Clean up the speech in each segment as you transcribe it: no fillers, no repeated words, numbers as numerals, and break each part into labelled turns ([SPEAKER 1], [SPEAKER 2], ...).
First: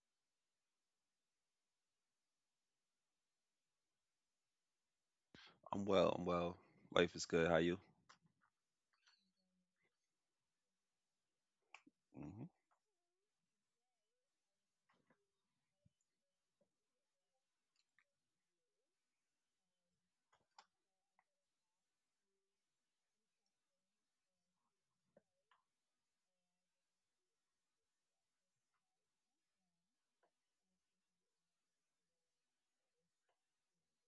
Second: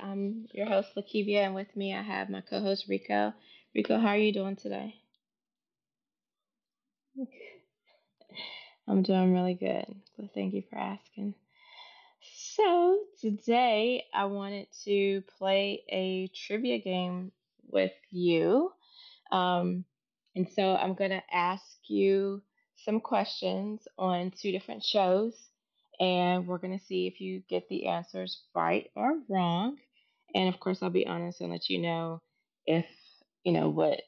[SPEAKER 1] I'm your host, Lakivia, and with me I have my co host, Rico. Rico, how are you doing today?
[SPEAKER 2] I'm well. I'm well. Life is good. How you?
[SPEAKER 1] I'm doing really good. Well, thank you for asking.
[SPEAKER 2] Hmm.
[SPEAKER 1] So, today I wanted to play a trivia game with you. Um, and so I'm going to ask you some questions on two different shows, and we're going to see if you get the answers right or wrong. And of course, I'll be honest and let you know if you know what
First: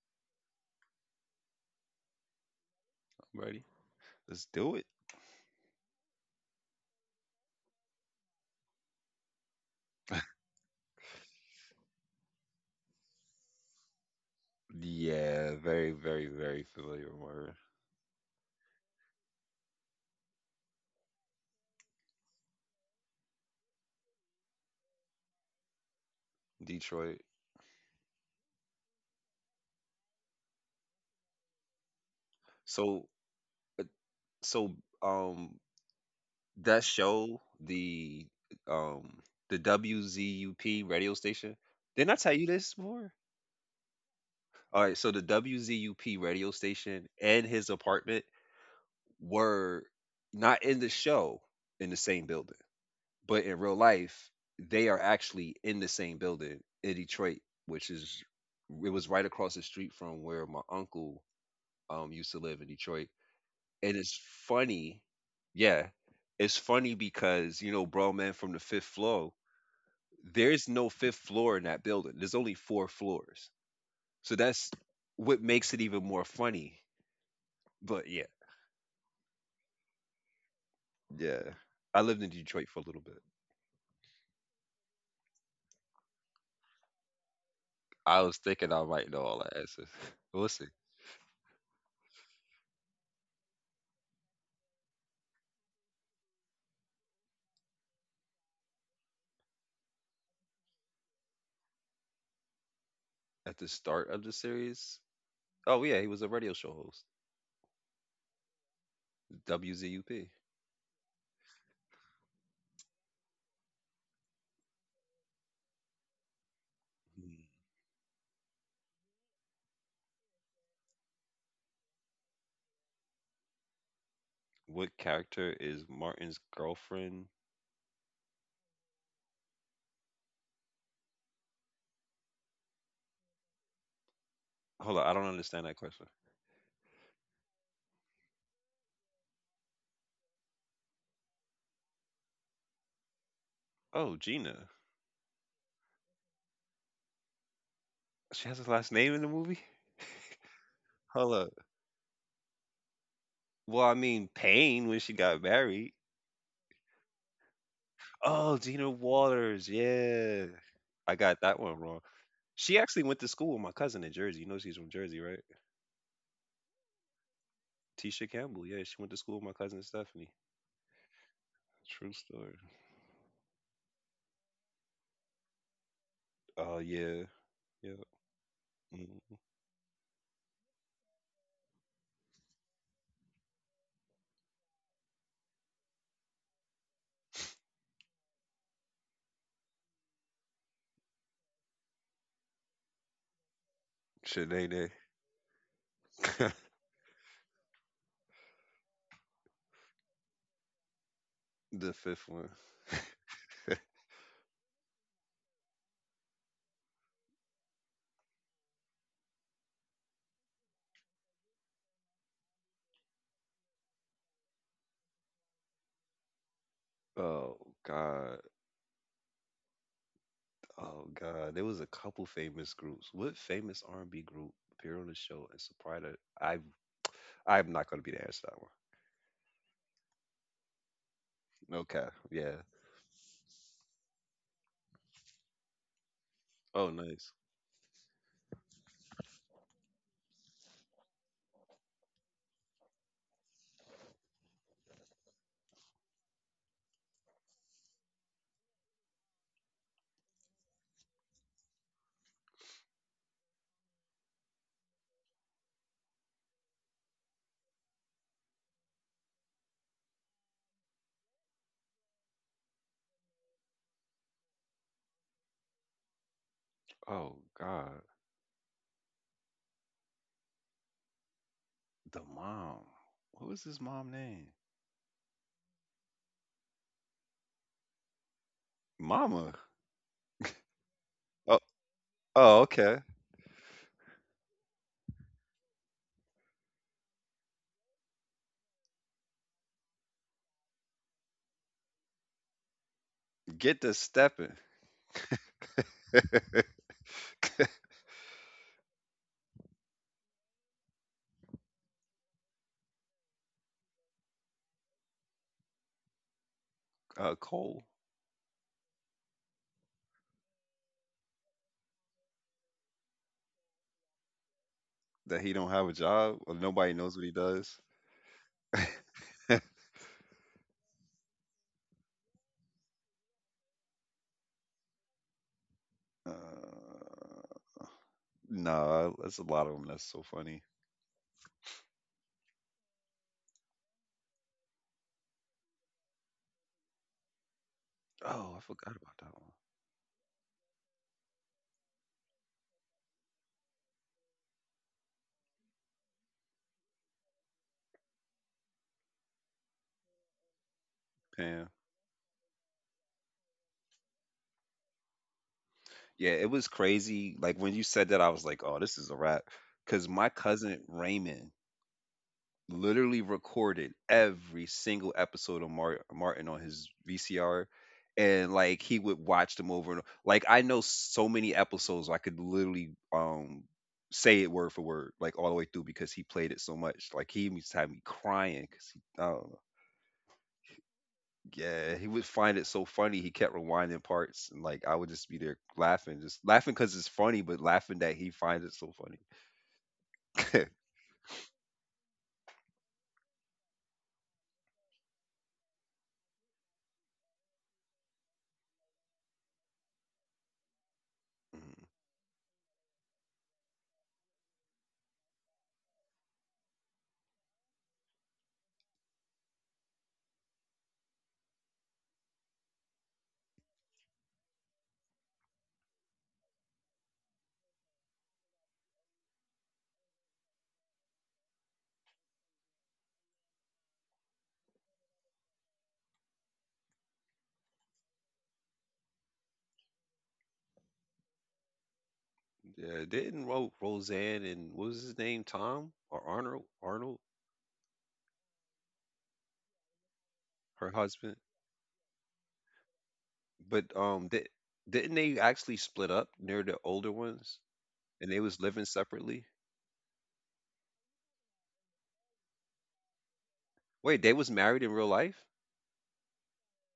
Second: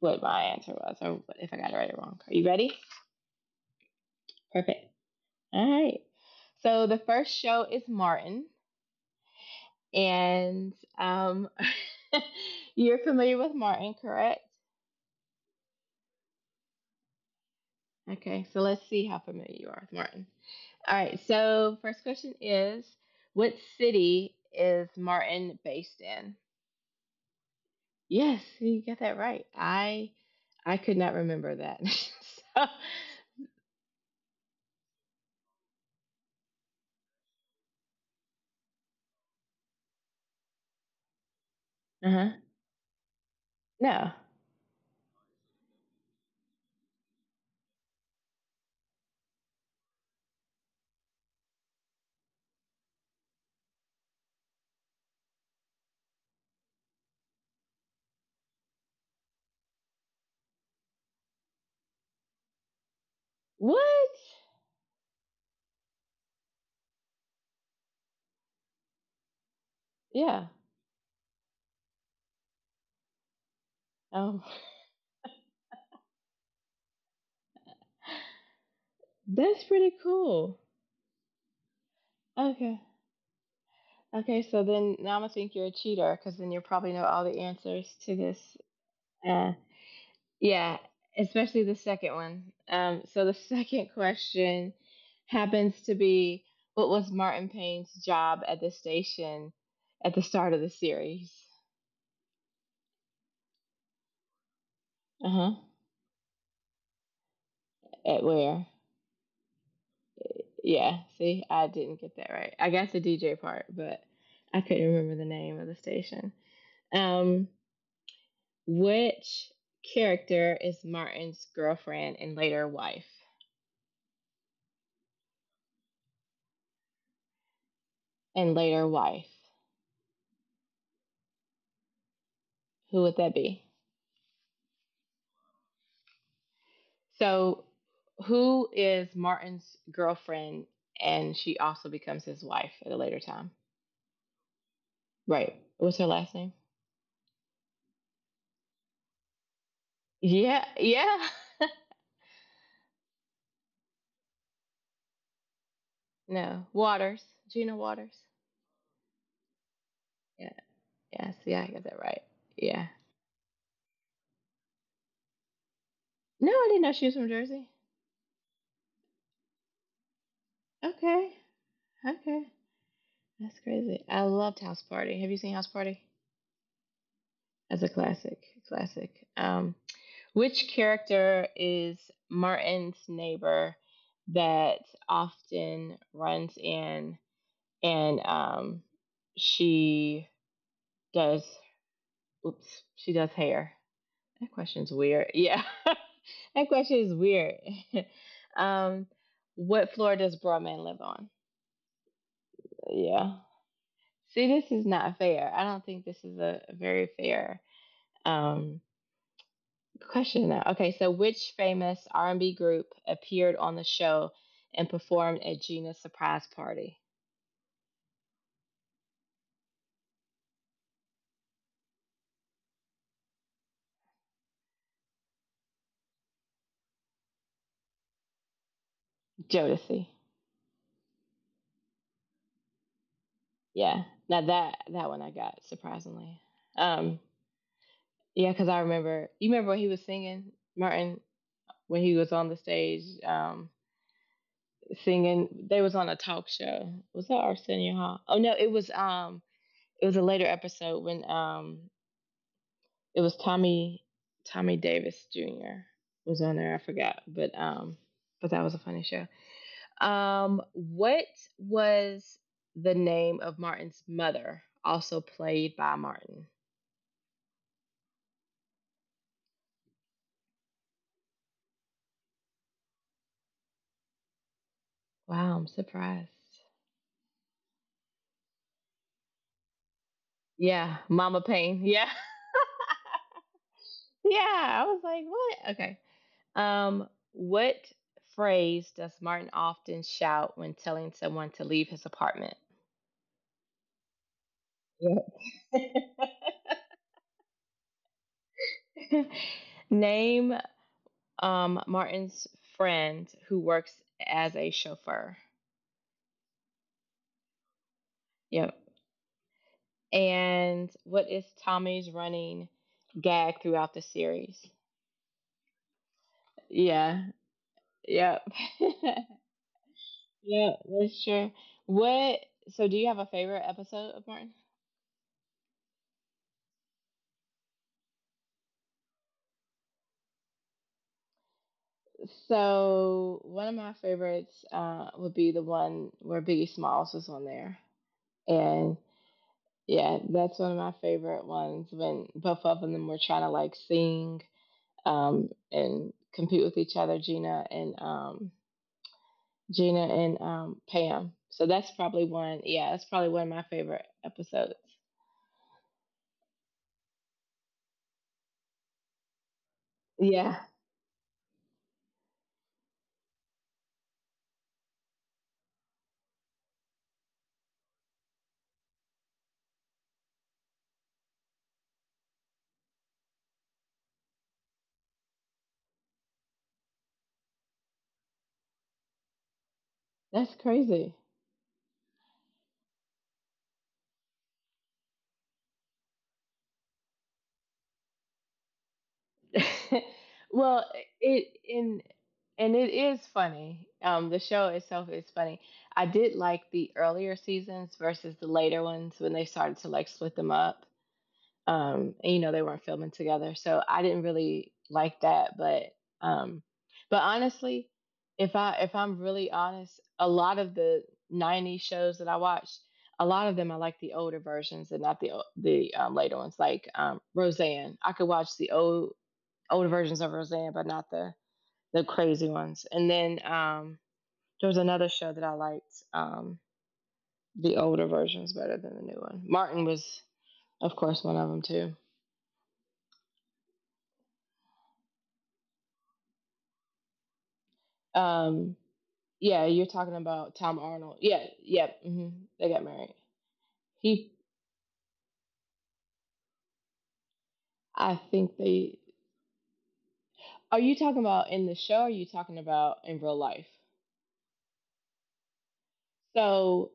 [SPEAKER 1] what my answer was, or what- if I got it right or wrong. Are you ready?
[SPEAKER 2] I'm ready. Let's do it.
[SPEAKER 1] Perfect. All right. So the first show is Martin, and you're familiar with Martin, correct?
[SPEAKER 2] Yeah, very, very, very familiar word.
[SPEAKER 1] Okay, so let's see how familiar you are with Martin. All right, so first question is, what city is Martin based in?
[SPEAKER 2] Detroit.
[SPEAKER 1] Yes, you got that right. I could not remember that. So,
[SPEAKER 2] So, so, um, that show, um, the WZUP radio station. Didn't I
[SPEAKER 1] uh-huh.
[SPEAKER 2] tell you this before?
[SPEAKER 1] No.
[SPEAKER 2] All right. So the WZUP radio station and his apartment were not in the show in the same building. But in real life, they are actually in the same building in Detroit, which is it was right across the street from where my uncle used to live in Detroit. And
[SPEAKER 1] What?
[SPEAKER 2] it's funny, yeah, it's funny because bro, man, from the fifth floor,
[SPEAKER 1] Yeah.
[SPEAKER 2] there's no fifth floor in that building. There's only four floors, so
[SPEAKER 1] Oh,
[SPEAKER 2] that's what makes it even more funny. But yeah,
[SPEAKER 1] that's pretty cool.
[SPEAKER 2] yeah, I lived in Detroit
[SPEAKER 1] Okay.
[SPEAKER 2] for a little bit.
[SPEAKER 1] Okay, so then now I'm gonna think you're a cheater, because then you probably know all the answers to
[SPEAKER 2] I was
[SPEAKER 1] this.
[SPEAKER 2] thinking I might know all
[SPEAKER 1] Uh,
[SPEAKER 2] the answers. But listen,
[SPEAKER 1] Yeah, especially the second one. So the second question happens to be, what was Martin Payne's job at the station at the start of the series?
[SPEAKER 2] at the start of the series,
[SPEAKER 1] Uh huh.
[SPEAKER 2] oh yeah, he was a radio show host.
[SPEAKER 1] At where?
[SPEAKER 2] WZUP.
[SPEAKER 1] Yeah, see, I didn't get that right. I got the DJ part, but I couldn't remember the name of the station.
[SPEAKER 2] Hmm.
[SPEAKER 1] Um, which character is Martin's girlfriend and later wife?
[SPEAKER 2] What character is Martin's girlfriend?
[SPEAKER 1] And later wife. Who would that be?
[SPEAKER 2] Hold on, I don't understand that question.
[SPEAKER 1] So, who is Martin's girlfriend, and she also becomes his wife at a later time?
[SPEAKER 2] Oh, Gina.
[SPEAKER 1] Right. What's her last name?
[SPEAKER 2] She has a last name in the movie?
[SPEAKER 1] Yeah, yeah.
[SPEAKER 2] Hold up. Well, I mean, Payne when she got married.
[SPEAKER 1] No, Waters. Gina Waters.
[SPEAKER 2] Oh, Gina Waters. Yeah.
[SPEAKER 1] Yeah,
[SPEAKER 2] I
[SPEAKER 1] yes,
[SPEAKER 2] got
[SPEAKER 1] yeah, see,
[SPEAKER 2] that
[SPEAKER 1] I
[SPEAKER 2] one
[SPEAKER 1] got
[SPEAKER 2] wrong.
[SPEAKER 1] that right.
[SPEAKER 2] She
[SPEAKER 1] Yeah.
[SPEAKER 2] actually went to school with my cousin in Jersey. You know she's from Jersey, right?
[SPEAKER 1] No, I didn't know she was from Jersey.
[SPEAKER 2] Tisha Campbell. Yeah, she went to school with my cousin Stephanie.
[SPEAKER 1] Okay,
[SPEAKER 2] True
[SPEAKER 1] okay.
[SPEAKER 2] story.
[SPEAKER 1] That's crazy. I loved House Party. Have you seen House Party?
[SPEAKER 2] Oh, yeah.
[SPEAKER 1] That's a
[SPEAKER 2] Yeah.
[SPEAKER 1] classic, classic.
[SPEAKER 2] Mm.
[SPEAKER 1] Um, Which character is Martin's neighbor that often runs in and she does, oops, she does hair? That
[SPEAKER 2] Shanae.
[SPEAKER 1] question's weird. Yeah. That question is weird. um, what floor does Broadman live on?
[SPEAKER 2] The fifth one.
[SPEAKER 1] Yeah. See, this is not fair. I don't think this is a very fair um, question now. Okay, so which famous R&B group appeared on the show and performed at Gina's surprise party?
[SPEAKER 2] Oh God, oh God! There was a couple famous groups. What famous R and B group appeared on the show and surprised her? I'm not going to be the answer to that
[SPEAKER 1] Jodeci.
[SPEAKER 2] one. Okay, yeah.
[SPEAKER 1] Yeah. Now that that one I got surprisingly.
[SPEAKER 2] Oh,
[SPEAKER 1] Um,
[SPEAKER 2] nice.
[SPEAKER 1] yeah, because I remember. You remember what he was singing, Martin, when he was on the stage singing. They was on a talk show. Was that Arsenio Hall? Oh no, it was a later episode when it was Tommy Davis Jr. was on there. I forgot, but that was a funny show. What was the name of Martin's mother, also played by Martin?
[SPEAKER 2] Oh God, the mom. What was his mom name?
[SPEAKER 1] Wow, I'm surprised.
[SPEAKER 2] Mama.
[SPEAKER 1] Yeah, Mama
[SPEAKER 2] Oh,
[SPEAKER 1] Payne. Yeah,
[SPEAKER 2] oh, okay.
[SPEAKER 1] yeah. I was like, what? Okay. Um, what phrase does Martin often shout when telling someone to leave his apartment?
[SPEAKER 2] Get the stepping.
[SPEAKER 1] Yeah. Name Martin's friend who works as a chauffeur.
[SPEAKER 2] Cole.
[SPEAKER 1] Yep. And what is Tommy's running gag throughout the series?
[SPEAKER 2] That he don't have a job or nobody knows what he
[SPEAKER 1] Yeah.
[SPEAKER 2] does.
[SPEAKER 1] Yep.
[SPEAKER 2] uh,
[SPEAKER 1] Yeah, that's true. What? So, do you have a favorite episode of Martin?
[SPEAKER 2] nah, that's a lot of them. That's so funny.
[SPEAKER 1] So, one of my favorites would be the one where Biggie Smalls was on there,
[SPEAKER 2] Oh, I forgot
[SPEAKER 1] and
[SPEAKER 2] about that one.
[SPEAKER 1] yeah, that's one of my favorite ones when both of them were trying to like sing and compete with each other, Gina and Pam. So that's probably one. Yeah, that's probably one of my favorite episodes.
[SPEAKER 2] Yeah, it was crazy. Like when you said that, I was like, "Oh, this is a wrap." Because my
[SPEAKER 1] Yeah,
[SPEAKER 2] cousin Raymond literally recorded every single episode of Martin on his VCR, and like he would watch them over and like I know so many episodes I could literally say it word for word, like all the way through because he played it so much. Like he used to have me crying because he, oh
[SPEAKER 1] that's crazy.
[SPEAKER 2] yeah, he would find it so funny. He kept rewinding parts, and like I would just be there laughing, just laughing because it's funny, but laughing that he finds it so funny.
[SPEAKER 1] Well, it in and it is funny. The show itself is funny. I did like the earlier seasons versus the later ones when they started to like split them up.
[SPEAKER 2] Mhm.
[SPEAKER 1] And you know, they weren't filming together, so I didn't really like that, um but honestly, if I'm really honest, a lot of the 90s shows that I watched, a lot of them I like the older versions and not the later ones, like Roseanne. I could watch the older versions of Roseanne, but not the crazy ones. And then there was another show that I liked, the older versions better than the new one. Martin was of course one of them too.
[SPEAKER 2] Yeah, didn't Roseanne and what was his name, Tom or Arnold? Arnold,
[SPEAKER 1] um Yeah, you're talking about Tom
[SPEAKER 2] her
[SPEAKER 1] Arnold.
[SPEAKER 2] husband.
[SPEAKER 1] Yeah, yep. Hmm. They got married.
[SPEAKER 2] But
[SPEAKER 1] He,
[SPEAKER 2] didn't they actually split up near the older ones,
[SPEAKER 1] I
[SPEAKER 2] and they
[SPEAKER 1] think
[SPEAKER 2] was living
[SPEAKER 1] they.
[SPEAKER 2] separately?
[SPEAKER 1] Are you talking about in the show? Or are you talking about in real life?
[SPEAKER 2] Wait, they was married in real life?
[SPEAKER 1] So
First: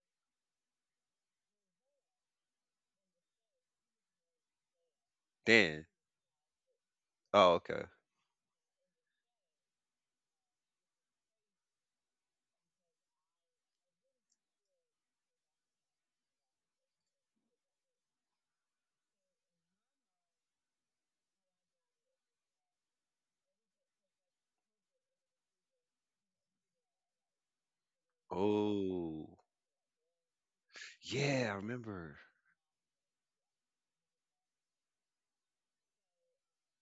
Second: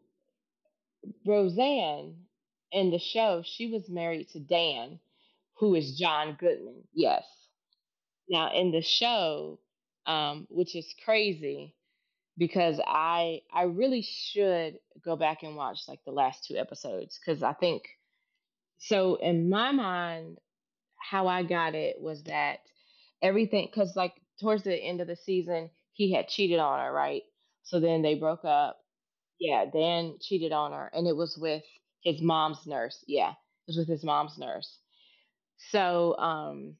[SPEAKER 1] Roseanne, in the show, she was married to Dan, who
[SPEAKER 2] Dan.
[SPEAKER 1] is John Goodman. Yes.
[SPEAKER 2] Oh, okay.
[SPEAKER 1] Now in the show, which is crazy, because I really should go back and watch like the last two episodes, because I think, so in my mind, how I got it was that everything, because like towards the end of the season he had cheated on her, right? So then they broke up.
[SPEAKER 2] Oh,
[SPEAKER 1] Yeah, Dan cheated on her, and it was
[SPEAKER 2] yeah, I
[SPEAKER 1] with
[SPEAKER 2] remember.
[SPEAKER 1] his mom's nurse. Yeah, it was with his mom's nurse. So,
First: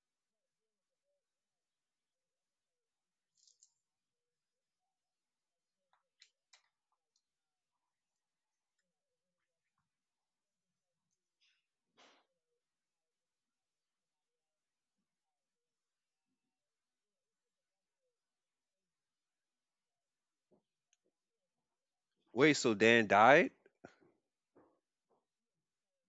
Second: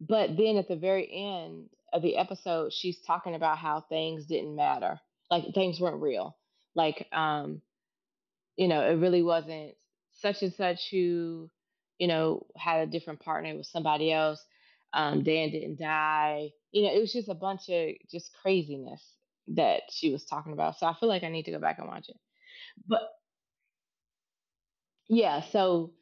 [SPEAKER 1] but then at the very end of the episode, she's talking about how things didn't matter, like things weren't real. Like, you know, it really wasn't such and such who, you know, had a different partner with somebody else. Dan didn't die. You know, it was just a bunch of just craziness that she was talking about. So I feel like I need to go back and watch it.
[SPEAKER 2] Wait, so Dan
[SPEAKER 1] But
[SPEAKER 2] died?
[SPEAKER 1] yeah, so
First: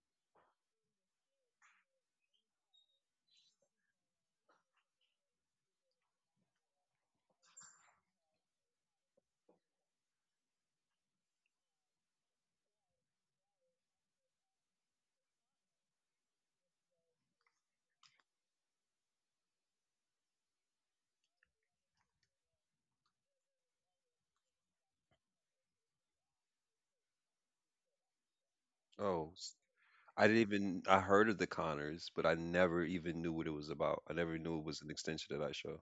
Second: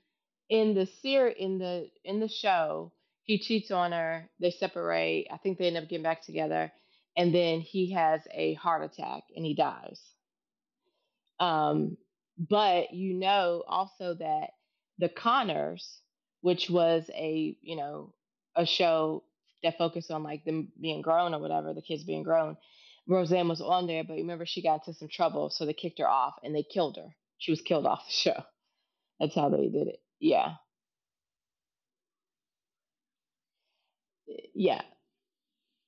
[SPEAKER 1] in the ser in the show, he cheats on her. They separate. I think they end up getting back together, and then he has a heart attack and he dies. Um, but you know also that the Connors, which was a you know a show that focused on like them being grown or whatever, the kids being grown. Roseanne was on there, but remember she got into some trouble, so they kicked her off and they killed her. She was killed off the show. That's
[SPEAKER 2] Oh,
[SPEAKER 1] how they did it.
[SPEAKER 2] I didn't
[SPEAKER 1] Yeah,
[SPEAKER 2] even I heard of the Conners, but I never even knew what it was about. I never knew it
[SPEAKER 1] yeah.
[SPEAKER 2] was an extension of that show.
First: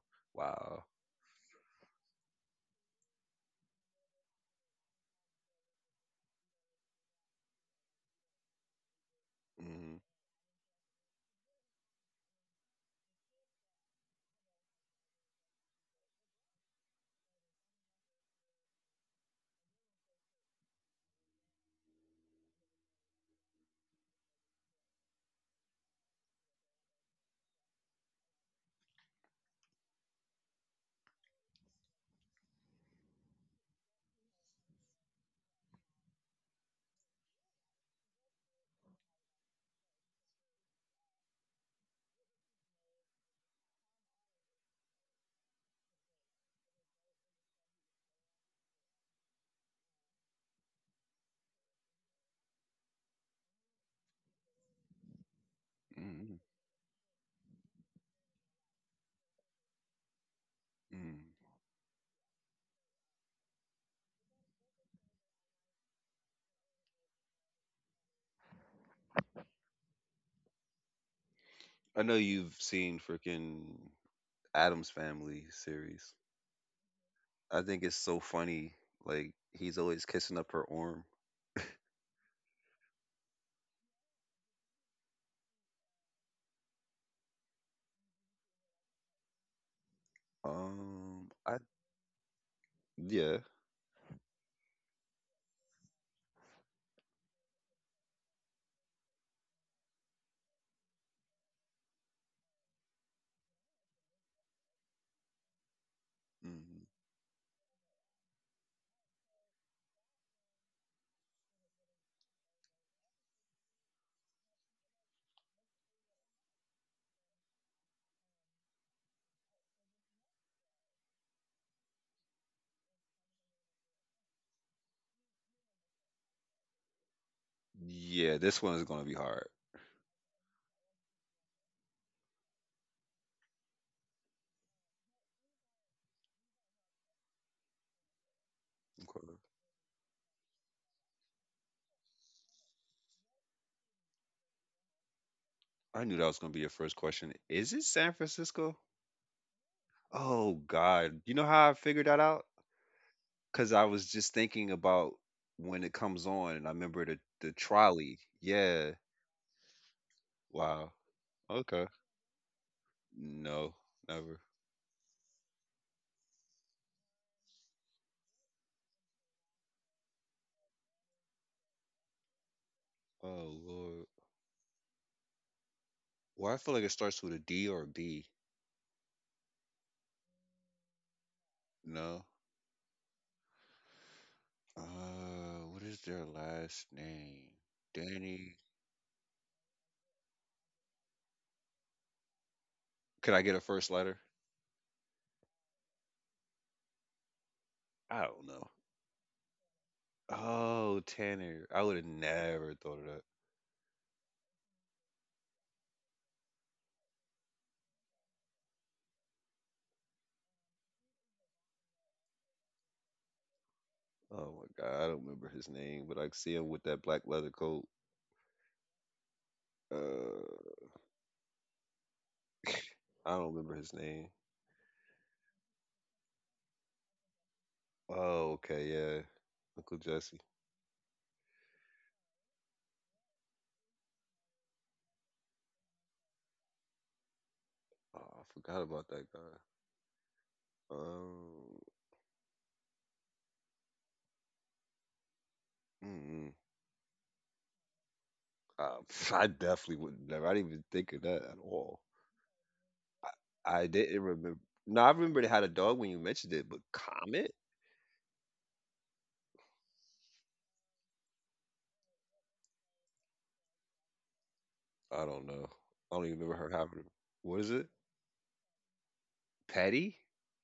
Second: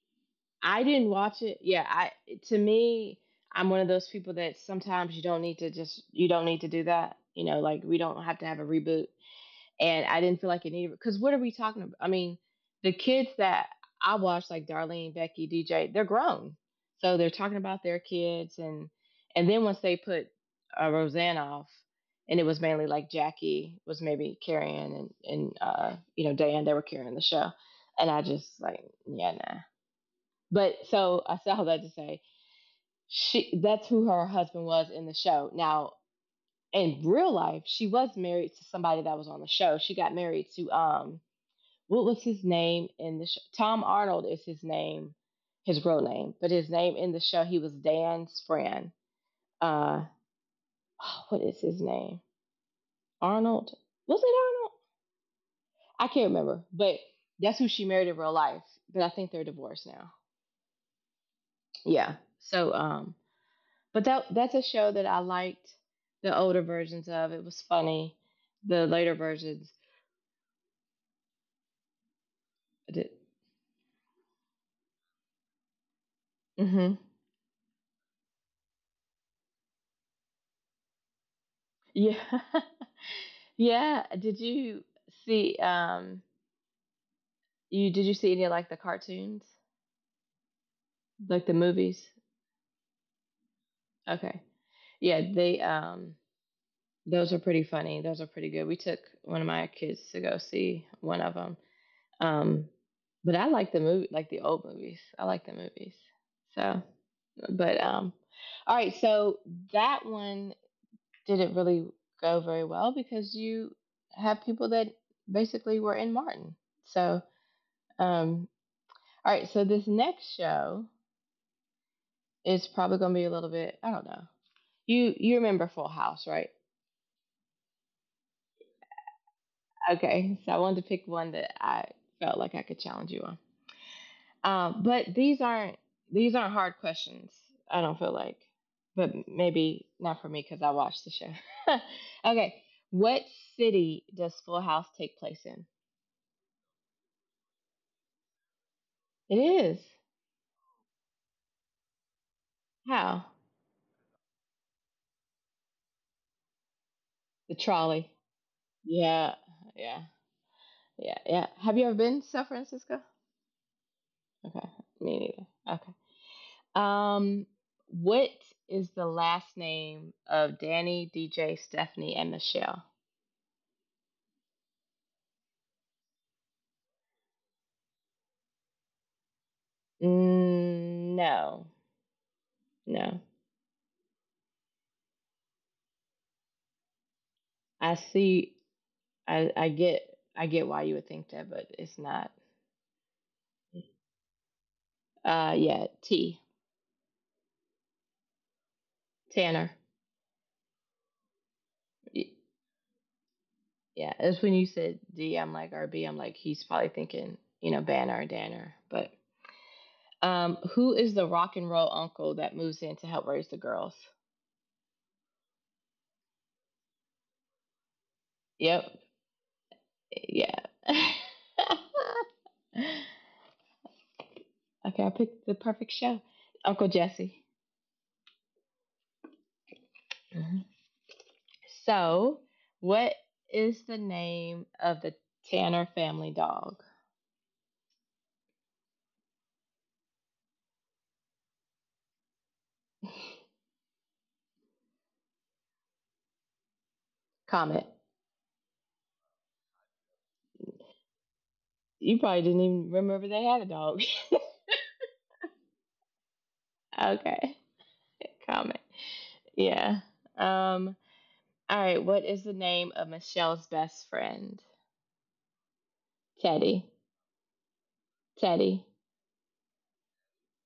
[SPEAKER 1] I
[SPEAKER 2] Wow.
[SPEAKER 1] didn't watch it. Yeah, I to me, I'm one of those people that sometimes you don't need to do that. You know, like we don't have to have a reboot.
[SPEAKER 2] Mm.
[SPEAKER 1] And I didn't feel like it needed, because what are we talking about? I mean, the kids that I watch, like Darlene, Becky, DJ, they're grown, so they're talking about their kids. And then once they put Roseanne off, and it was mainly like Jackie was maybe carrying, and you know, Dan, they were carrying the show. And I just like, yeah, nah. But so I saw that to say, she that's who her husband was in the show. Now in real life, she was married to somebody that was on the show. She got married to what was his name in the show? Tom Arnold is his name, his real name, but his name in the show, he was Dan's friend. Uh, oh, what is his name? Arnold? Was it Arnold? I can't
[SPEAKER 2] Mm.
[SPEAKER 1] remember, but that's who she married in real life. But I think they're divorced now.
[SPEAKER 2] Mm.
[SPEAKER 1] Yeah. So, but that's a show that I liked the older versions of. It was funny. The later versions.
[SPEAKER 2] I know you've seen
[SPEAKER 1] Did,
[SPEAKER 2] freaking Adam's Family series.
[SPEAKER 1] hmm.
[SPEAKER 2] I think it's so funny. Like he's always kissing up her arm.
[SPEAKER 1] Yeah. Yeah. Did you see? You did, you see any of like the cartoons, like the
[SPEAKER 2] I
[SPEAKER 1] movies?
[SPEAKER 2] yeah,
[SPEAKER 1] Okay, yeah, they those are pretty funny. Those are pretty good. We took one of my kids to go see one of them. Um, but I like the movie, like the old movies. I like the movies. So,
[SPEAKER 2] mm
[SPEAKER 1] but all right. So that one didn't really go very well, because you have people that basically were in Martin. So um, all right. So this next show, it's probably gonna be a little bit. I don't know. You remember Full House, right?
[SPEAKER 2] yeah. This one is gonna be hard.
[SPEAKER 1] Okay, so I wanted to pick one that I felt like I could challenge you on. But these aren't hard questions. I don't feel like, but
[SPEAKER 2] Okay.
[SPEAKER 1] maybe not for me, because I watched the show. Okay, what city does Full House take place in?
[SPEAKER 2] I knew that was gonna be your first question. Is it San Francisco?
[SPEAKER 1] It is,
[SPEAKER 2] Oh God, you know how I figured that out?
[SPEAKER 1] how?
[SPEAKER 2] Cause I was just thinking about when it comes on, and I remember the
[SPEAKER 1] The trolley.
[SPEAKER 2] trolley. Yeah.
[SPEAKER 1] Yeah, yeah,
[SPEAKER 2] Wow.
[SPEAKER 1] yeah, yeah. Have you
[SPEAKER 2] Okay.
[SPEAKER 1] ever been to San Francisco?
[SPEAKER 2] No, never.
[SPEAKER 1] Okay, me neither. Okay. Um, what is the last name of Danny, DJ, Stephanie, and Michelle?
[SPEAKER 2] Oh Lord. Well, I feel like it starts with a D or a B.
[SPEAKER 1] Mm, no,
[SPEAKER 2] No.
[SPEAKER 1] no.
[SPEAKER 2] What is their last name?
[SPEAKER 1] I see.
[SPEAKER 2] Danny.
[SPEAKER 1] I I get. I get why you would think that, but it's not.
[SPEAKER 2] Could I get a first letter?
[SPEAKER 1] Yeah. T.
[SPEAKER 2] I don't know.
[SPEAKER 1] Tanner.
[SPEAKER 2] Oh, Tanner. I would have
[SPEAKER 1] Y-
[SPEAKER 2] never thought of that.
[SPEAKER 1] Yeah, that's when you said D. I'm like, or B. I'm like, he's probably thinking, you know, Banner or Danner. But who is the rock and roll uncle that moves in to help raise the girls?
[SPEAKER 2] Oh my God, I don't remember his name, but I can see him with that black leather coat.
[SPEAKER 1] Yep. Yeah.
[SPEAKER 2] Uh, I don't remember his name.
[SPEAKER 1] Okay, I picked the perfect show. Uncle Jesse.
[SPEAKER 2] Oh, okay, yeah. Uncle Jesse.
[SPEAKER 1] Mm-hmm. So, what is the name of the Tanner family dog?
[SPEAKER 2] Oh, I forgot about that guy. Um, mm-mm.
[SPEAKER 1] Comet.
[SPEAKER 2] I definitely would never. I didn't even think of that at all.
[SPEAKER 1] You probably didn't even remember
[SPEAKER 2] I,
[SPEAKER 1] they had a
[SPEAKER 2] I
[SPEAKER 1] dog.
[SPEAKER 2] didn't remember. No, I remember they had a dog when you mentioned it, but Comet?
[SPEAKER 1] Okay. Comet. Yeah. Um. All right. What is the name of Michelle's best friend?
[SPEAKER 2] I don't know. I don't even remember her
[SPEAKER 1] Teddy.
[SPEAKER 2] having. What is it?
[SPEAKER 1] Teddy.
[SPEAKER 2] Petty?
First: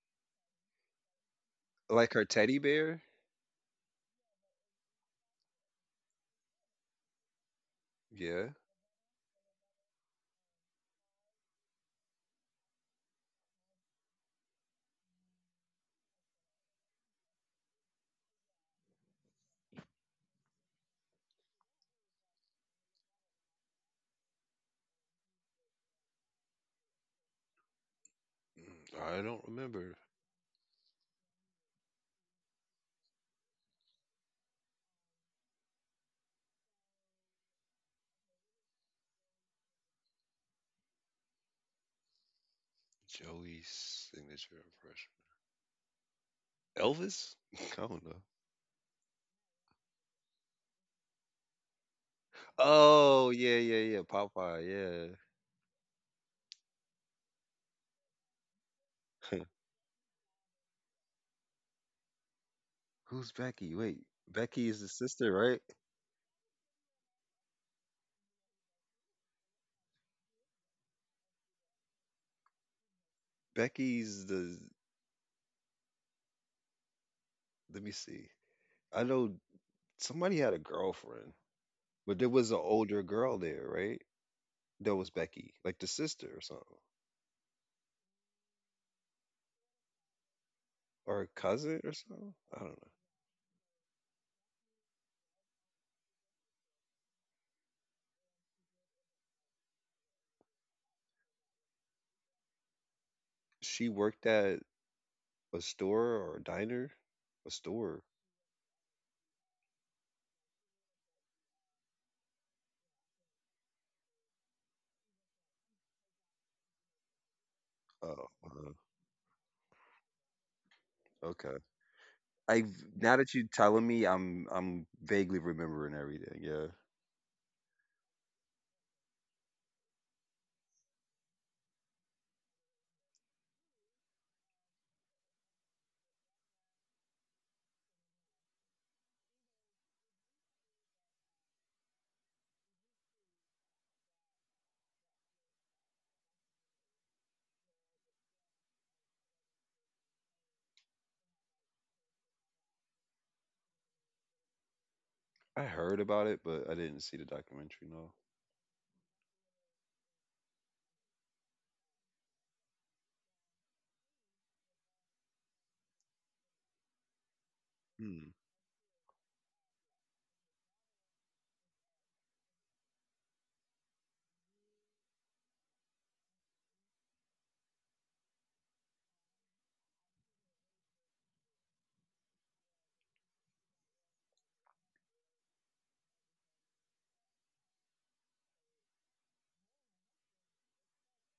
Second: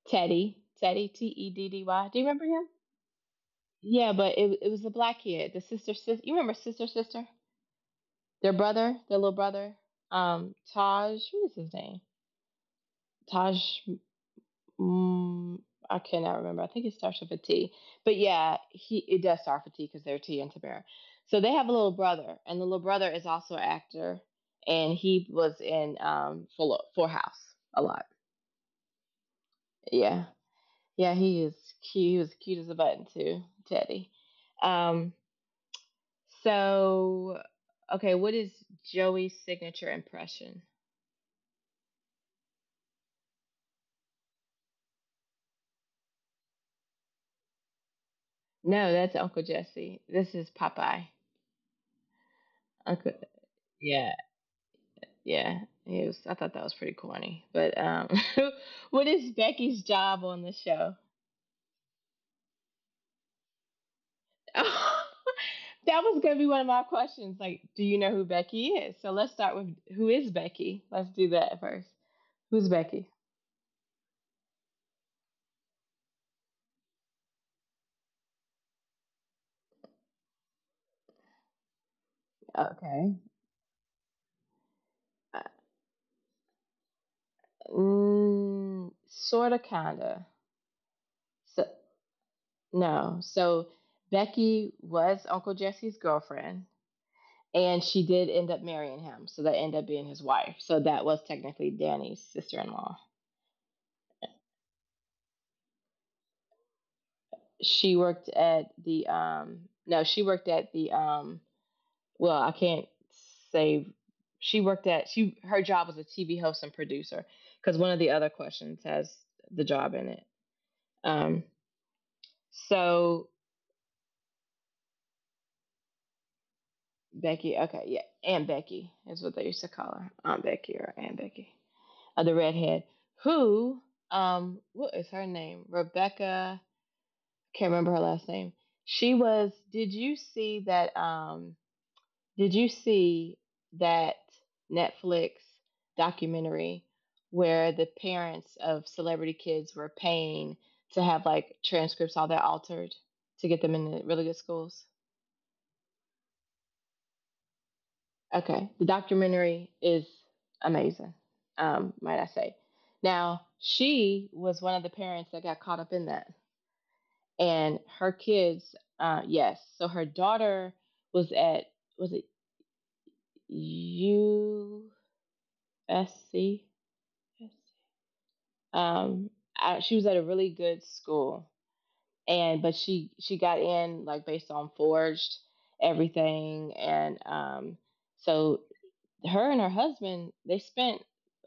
[SPEAKER 1] Teddy. Teddy. T E D D Y.
[SPEAKER 2] Like
[SPEAKER 1] Do
[SPEAKER 2] her
[SPEAKER 1] you remember
[SPEAKER 2] teddy
[SPEAKER 1] him?
[SPEAKER 2] bear?
[SPEAKER 1] Yeah, but it was the black kid, the sister sister. You remember sister sister?
[SPEAKER 2] Yeah.
[SPEAKER 1] Their brother, their little brother, Taj. What is his name? Taj. Mm, I cannot remember. I think it starts with a T. But yeah, he it does start with a T because they're T and Tamara. So they have a little brother, and the little brother is also an actor, and he was in Full House a lot.
[SPEAKER 2] I don't remember
[SPEAKER 1] Yeah, yeah, he is cute. He was cute as a button too, Teddy. Um, so okay, what is Joey's signature impression?
[SPEAKER 2] Joey's signature impression. Elvis? I don't know.
[SPEAKER 1] No, that's Uncle Jesse. This is Popeye. Uncle,
[SPEAKER 2] Oh yeah, yeah,
[SPEAKER 1] yeah,
[SPEAKER 2] yeah. Popeye. Yeah.
[SPEAKER 1] yeah. I thought that was pretty corny. But what is Becky's job on the show?
[SPEAKER 2] Who's Becky? Wait,
[SPEAKER 1] That
[SPEAKER 2] Becky is the sister, right?
[SPEAKER 1] was going to be one of my questions. Like, do you know who Becky is? So let's start with who is Becky? Let's do that first. Who's Becky?
[SPEAKER 2] Becky's the. Let me see. I know somebody had a girlfriend, but there was an older
[SPEAKER 1] Okay.
[SPEAKER 2] girl there, right? That was
[SPEAKER 1] Uh,
[SPEAKER 2] Becky, like the sister or something,
[SPEAKER 1] sort of, kind of.
[SPEAKER 2] or a
[SPEAKER 1] So,
[SPEAKER 2] cousin or something. I don't know.
[SPEAKER 1] no. So Becky was Uncle Jesse's girlfriend, and she did end up marrying him, so that ended up being his wife, so that was technically Danny's sister-in-law.
[SPEAKER 2] She worked at a store or a diner, a
[SPEAKER 1] She
[SPEAKER 2] store.
[SPEAKER 1] worked at the no, she worked at the well, I can't say. She worked at she her job was a TV host and producer, because one of the other
[SPEAKER 2] Oh,
[SPEAKER 1] questions
[SPEAKER 2] uh,
[SPEAKER 1] has the job in it. um
[SPEAKER 2] okay. I Now
[SPEAKER 1] so
[SPEAKER 2] that you're telling me, I'm vaguely remembering everything. Yeah,
[SPEAKER 1] Becky, okay, yeah, Aunt Becky is what they used to call her, Aunt Becky or Aunt Becky. The redhead who, what is her name? Rebecca. Can't remember her last name. She was. Did you see that? Did you see that Netflix documentary where the parents of celebrity kids were paying to have like transcripts all that altered to get them into really good schools?
[SPEAKER 2] I heard about it, but I didn't see the documentary. No.
[SPEAKER 1] Okay, the documentary is amazing. Might I say? Now she was one of the parents that got caught up in that, and her
[SPEAKER 2] Hmm.
[SPEAKER 1] kids, yes, so her daughter was at, was it USC, um she was at a really good school, and but she got in like based on forged everything, and so her and her husband, they spent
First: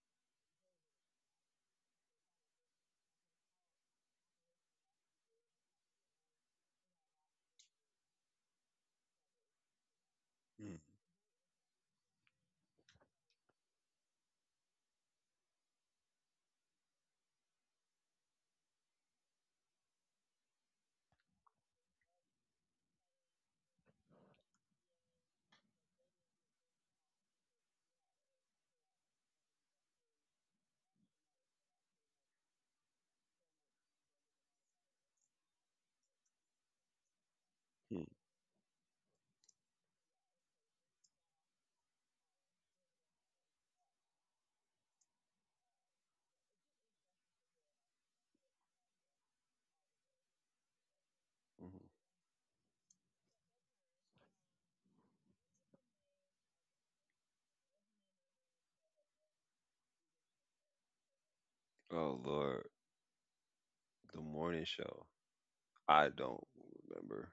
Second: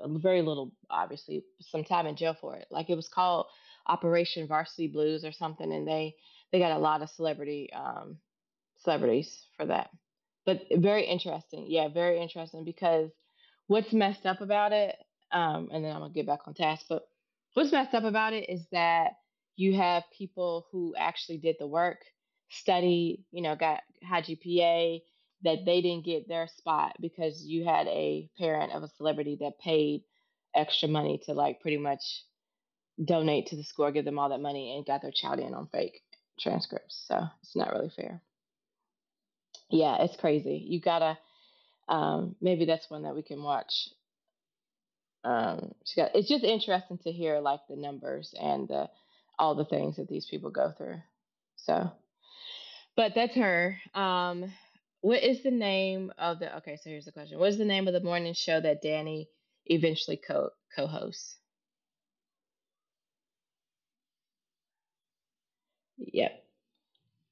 [SPEAKER 1] very little, obviously, some time in jail for it. Like it was called Operation Varsity Blues or something, and they got a lot of celebrity, celebrities for that. But
[SPEAKER 2] Hmm.
[SPEAKER 1] very interesting. Yeah, very interesting because what's messed up about it, and then I'm gonna get back on task, but what's messed up about it is that you have people who actually did the work, studied, you know, got high GPA, that they didn't get their spot because you had a parent of a celebrity that paid extra money to like pretty much donate to the school, give them all that money and got their child in on fake transcripts. So it's not really
[SPEAKER 2] Hmm.
[SPEAKER 1] fair. Yeah, it's crazy. You gotta maybe that's one that we can watch. She got, it's just interesting to hear like the numbers and the all the things that these people go through.
[SPEAKER 2] Hmm.
[SPEAKER 1] So but that's her. What is the name of the Okay, so here's the question. What is the name of the morning show that Danny eventually co hosts?
[SPEAKER 2] Oh Lord, the morning show. I don't
[SPEAKER 1] Yep.
[SPEAKER 2] remember.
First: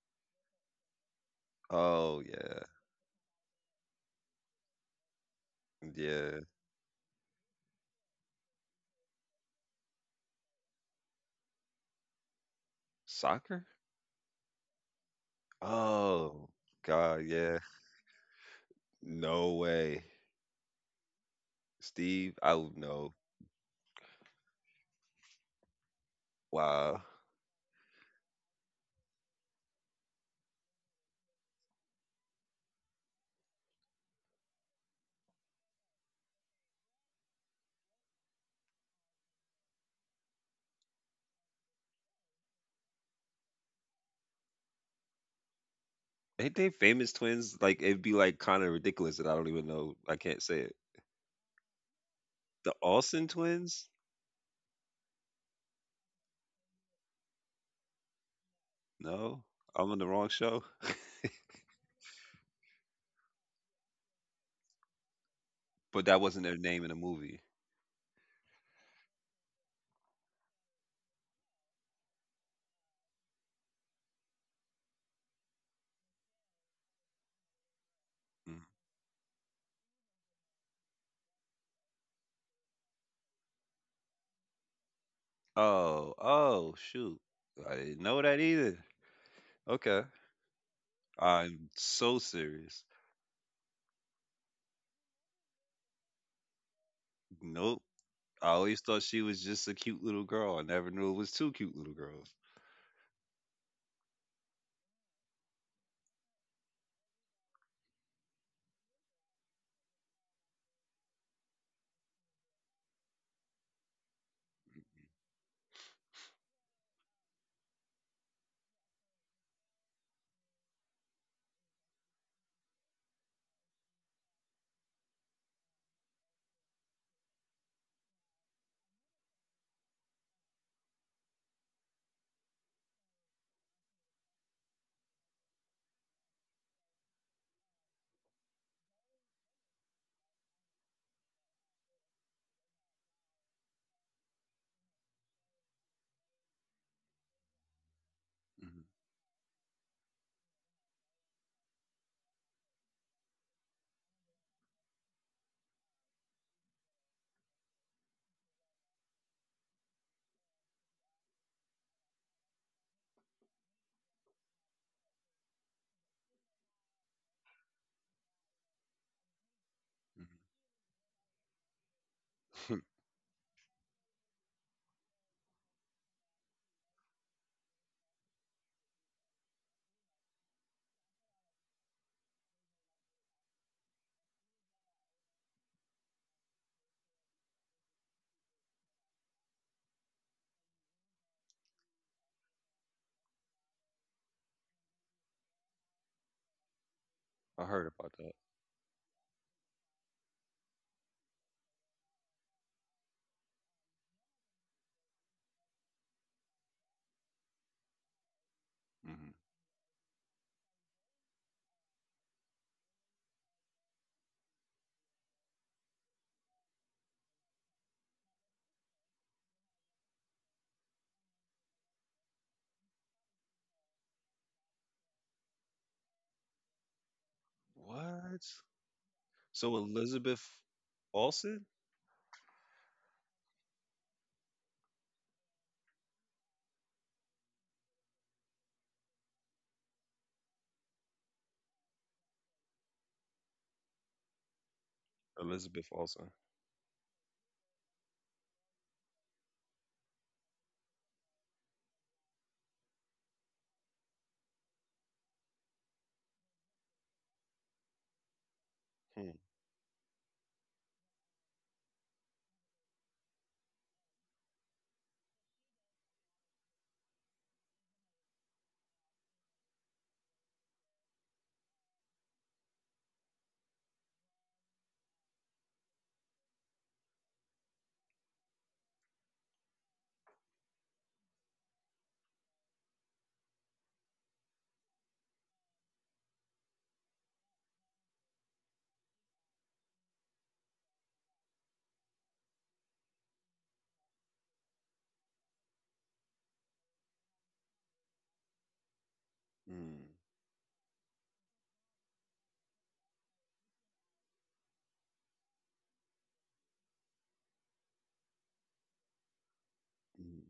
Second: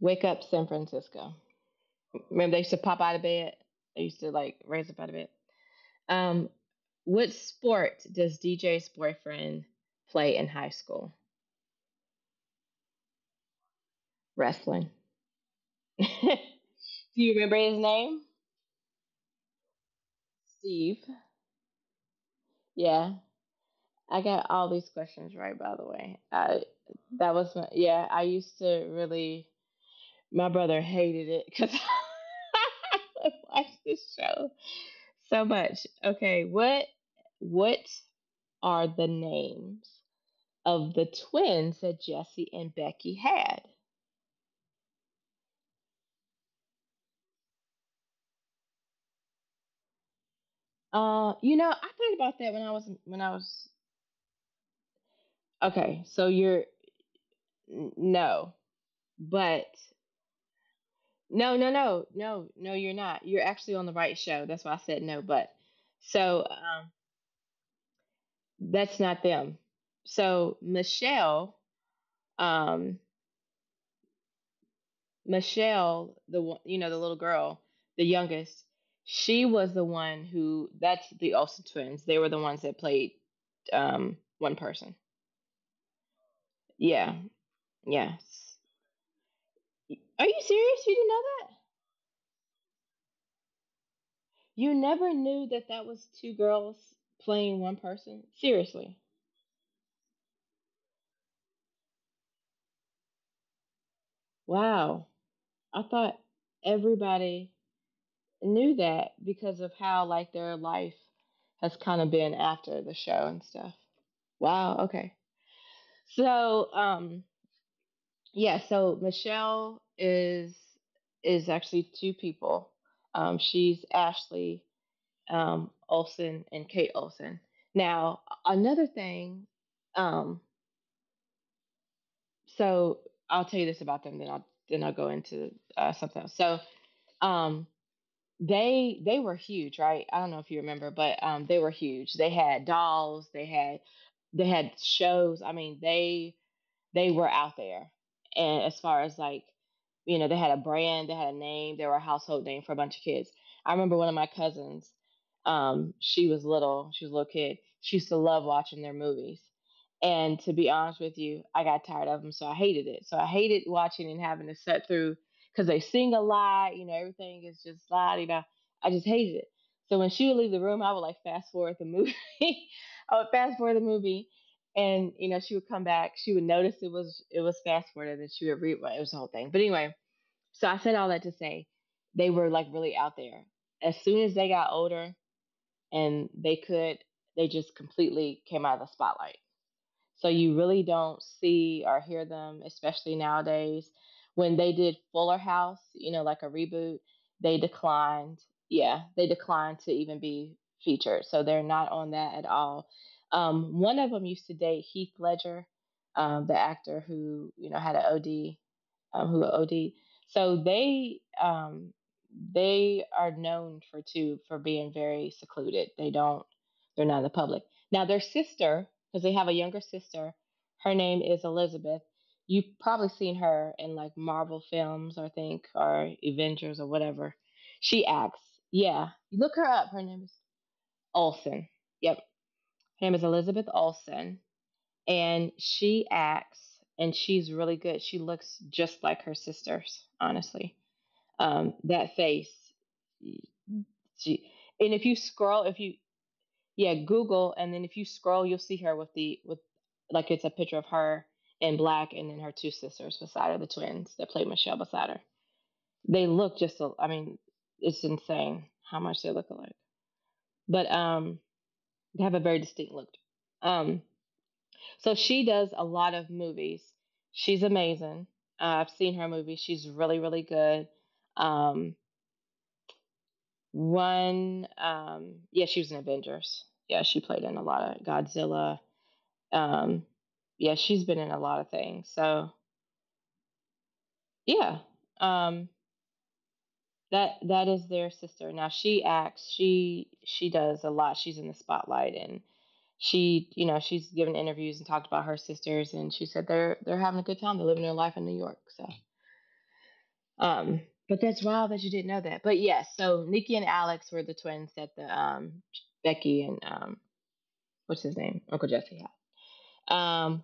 [SPEAKER 1] Wake up San Francisco.
[SPEAKER 2] Oh
[SPEAKER 1] Remember they
[SPEAKER 2] yeah,
[SPEAKER 1] used to pop out of bed? They used to like raise up out of bed.
[SPEAKER 2] yeah.
[SPEAKER 1] Um, what sport does DJ's boyfriend play in high school?
[SPEAKER 2] Soccer?
[SPEAKER 1] Wrestling. Do
[SPEAKER 2] Oh God,
[SPEAKER 1] you remember
[SPEAKER 2] yeah.
[SPEAKER 1] his name?
[SPEAKER 2] No way,
[SPEAKER 1] Steve.
[SPEAKER 2] Steve. I don't
[SPEAKER 1] Yeah.
[SPEAKER 2] know.
[SPEAKER 1] I got all these questions right, by the way. I,
[SPEAKER 2] Wow.
[SPEAKER 1] that was, my, yeah, I used to really, my brother hated it because I watched this show so much. What are the names of the twins that Jesse and Becky had?
[SPEAKER 2] Ain't they famous twins? Like it'd be like kind of ridiculous that I don't even know. I can't say it.
[SPEAKER 1] You know, I thought about that when
[SPEAKER 2] The Olsen
[SPEAKER 1] I was
[SPEAKER 2] twins?
[SPEAKER 1] okay. So you're no,
[SPEAKER 2] No,
[SPEAKER 1] but
[SPEAKER 2] I'm on the wrong show.
[SPEAKER 1] no, no, no, no, no. You're not. You're actually on the right show. That's why I said no. But
[SPEAKER 2] But that wasn't
[SPEAKER 1] so
[SPEAKER 2] their name in the movie.
[SPEAKER 1] that's not them. So Michelle, um, Michelle, the one, you know, the little girl, the
[SPEAKER 2] Mm.
[SPEAKER 1] youngest, she was the one who. That's the Olsen twins. They were the ones that played one person.
[SPEAKER 2] Oh, oh
[SPEAKER 1] Yeah,
[SPEAKER 2] shoot. I didn't
[SPEAKER 1] yeah.
[SPEAKER 2] know that either. Okay.
[SPEAKER 1] Are you serious? You didn't know that?
[SPEAKER 2] I'm so serious.
[SPEAKER 1] You never knew that that was two girls playing one
[SPEAKER 2] Nope.
[SPEAKER 1] person?
[SPEAKER 2] I always
[SPEAKER 1] Seriously.
[SPEAKER 2] thought she was just a cute little girl. I never knew it was two cute little girls.
[SPEAKER 1] Wow. I thought everybody knew that because of how like their life has kind of been after the show and stuff. Wow, okay. So, um yeah, so Michelle is actually two people. She's Ashley Olson and Kate Olson. Now, another thing, um so I'll tell you this about them, then I'll go into something else. Um, they were huge, right? I don't know if you remember, but they were huge. They had dolls, they had shows. I mean, they were out there. And as far as like, you know, they had a brand, they had a name, they were a household name for a bunch of kids. I remember one of my cousins, she was little, she was a little kid. She used to love watching their movies. And to be honest with you, I got tired of them, so I hated it. So I hated watching and having to sit through because they sing a lot, you know, everything is just la di da. I just hated it. So when she
[SPEAKER 2] Hmm.
[SPEAKER 1] would leave the room, I would like fast forward the movie.
[SPEAKER 2] Hmm.
[SPEAKER 1] I would fast forward the movie, and you know she would come back, she would notice it was fast forwarded, and she would read well, it was the whole thing, but anyway, so I said all that to say they were like really out there. As soon as they got older and they just completely came out of the spotlight, so you really don't see or hear them, especially nowadays. When they did Fuller House, you know, like a reboot, they
[SPEAKER 2] I heard about that.
[SPEAKER 1] declined. Yeah, they declined to even be featured. So they're not on that at all. One of them used to date Heath Ledger, the actor who, you know, had an OD,
[SPEAKER 2] Hmm.
[SPEAKER 1] who OD. So they um, they are known for too for being very secluded. They don't they're not in the public. Now their sister, because they have a younger sister, her name is Elizabeth. You've probably seen her in like Marvel films, I think, or Avengers or whatever. She
[SPEAKER 2] What?
[SPEAKER 1] acts. Yeah, you look her
[SPEAKER 2] So
[SPEAKER 1] up. Her name is
[SPEAKER 2] Elizabeth Olsen?
[SPEAKER 1] Olsen. Yep, her name is Elizabeth Olsen and she acts, and she's really good. She looks just like her sisters, honestly. That face, she and if
[SPEAKER 2] Elizabeth
[SPEAKER 1] you
[SPEAKER 2] Olsen.
[SPEAKER 1] yeah, google, and then if you scroll you'll see her with the with like it's a picture of her in black and then her two sisters beside her, the twins that play Michelle beside her. They look just, I mean, it's insane how much
[SPEAKER 2] Hmm.
[SPEAKER 1] they look alike. But they have a very distinct look. um So she does a lot of movies. She's amazing. I've seen her movie. She's really, really good. Um, yeah, she was in Avengers. Yeah, she played in a lot of Godzilla. Um, yeah, she's been in a lot of things. Yeah, um, that that is their sister. Now she acts. She does a lot. She's in the spotlight, and she you know she's given interviews and talked about her sisters, and she said they're having a good time. They're living their life in New York.
[SPEAKER 2] Hmm.
[SPEAKER 1] Um, but that's wild that you didn't know that. But yes, so Nikki and Alex were the twins that the Becky and what's his name, Uncle Jesse, had.
[SPEAKER 2] Hmm.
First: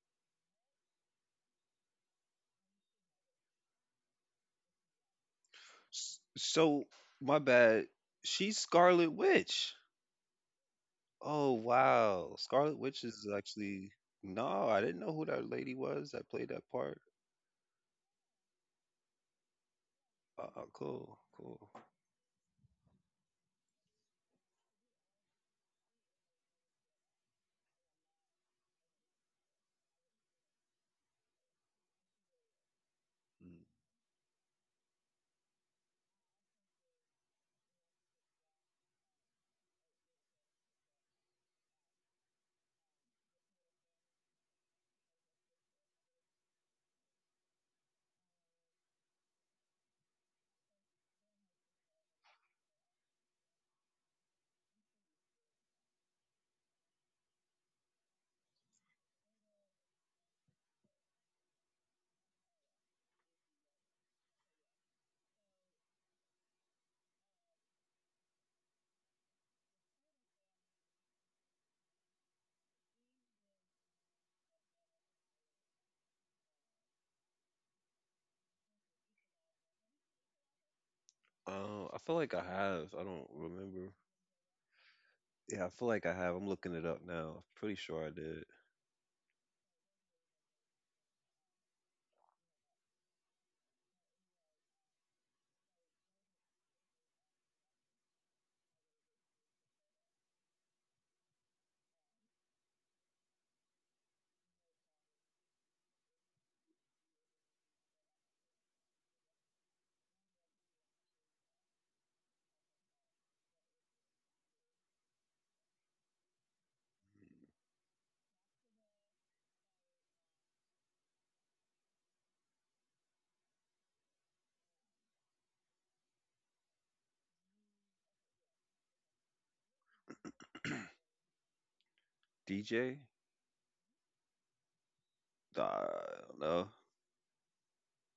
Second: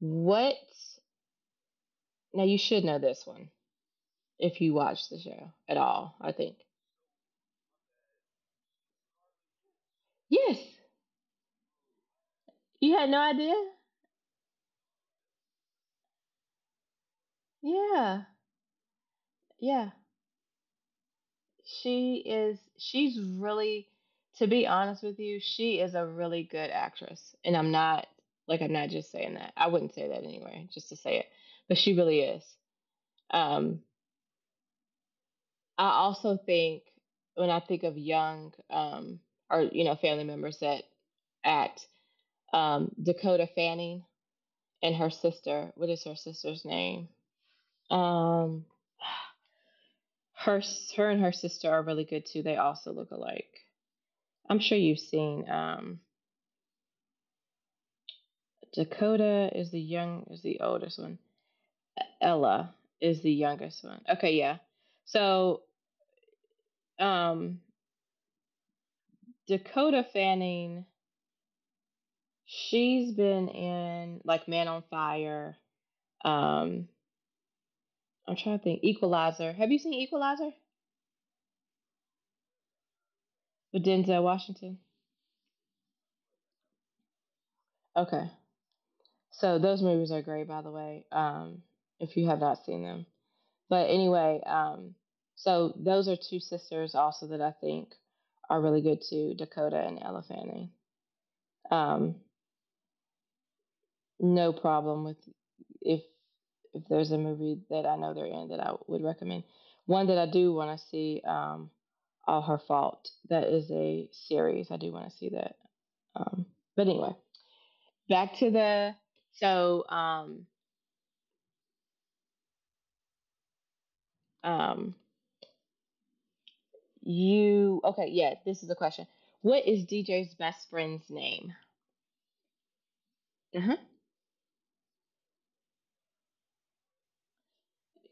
[SPEAKER 1] What? Now you should know this one if you watch the show at all.
[SPEAKER 2] S-
[SPEAKER 1] I think.
[SPEAKER 2] So my bad. She's Scarlet Witch.
[SPEAKER 1] Yes,
[SPEAKER 2] Oh wow, Scarlet
[SPEAKER 1] you
[SPEAKER 2] Witch
[SPEAKER 1] had no
[SPEAKER 2] is
[SPEAKER 1] idea.
[SPEAKER 2] actually no. I didn't know who that lady was that played that part.
[SPEAKER 1] Yeah, yeah.
[SPEAKER 2] Cool, cool.
[SPEAKER 1] She is. She's really. To be honest with you, she is a really good actress, and I'm not like I'm not just saying that. I wouldn't say that anyway, just to say it, but she really is.
[SPEAKER 2] Mm.
[SPEAKER 1] Um, I also think when I think of young, or you know family members that act, Dakota Fanning and her sister. What is her sister's name? Um, her her and her sister are really good too. They also look alike. I'm sure you've seen, Dakota is the young is the oldest one. Ella is the youngest one. Okay, yeah. So um, Dakota Fanning, she's been in like Man on Fire. Um, I'm trying to think. Equalizer. Have you seen Equalizer
[SPEAKER 2] Oh, I feel like I have. I don't
[SPEAKER 1] with
[SPEAKER 2] remember.
[SPEAKER 1] Denzel Washington?
[SPEAKER 2] Yeah, I feel like I have. I'm looking it up now. I'm pretty sure I
[SPEAKER 1] Okay,
[SPEAKER 2] did.
[SPEAKER 1] so those movies are great, by the way. If you have not seen them, but anyway, so those are two sisters also that I think are really good too, Dakota and Ella Fanning. Um, No problem with if if there's a movie that I know they're in that I would recommend. One that I do want to see, All Her Fault. That is a series. I do want to see that. Um, but anyway, back to the so um you okay, yeah, this is a question. What is DJ's best friend's name?
[SPEAKER 2] DJ?
[SPEAKER 1] Uh-huh.
[SPEAKER 2] I don't know.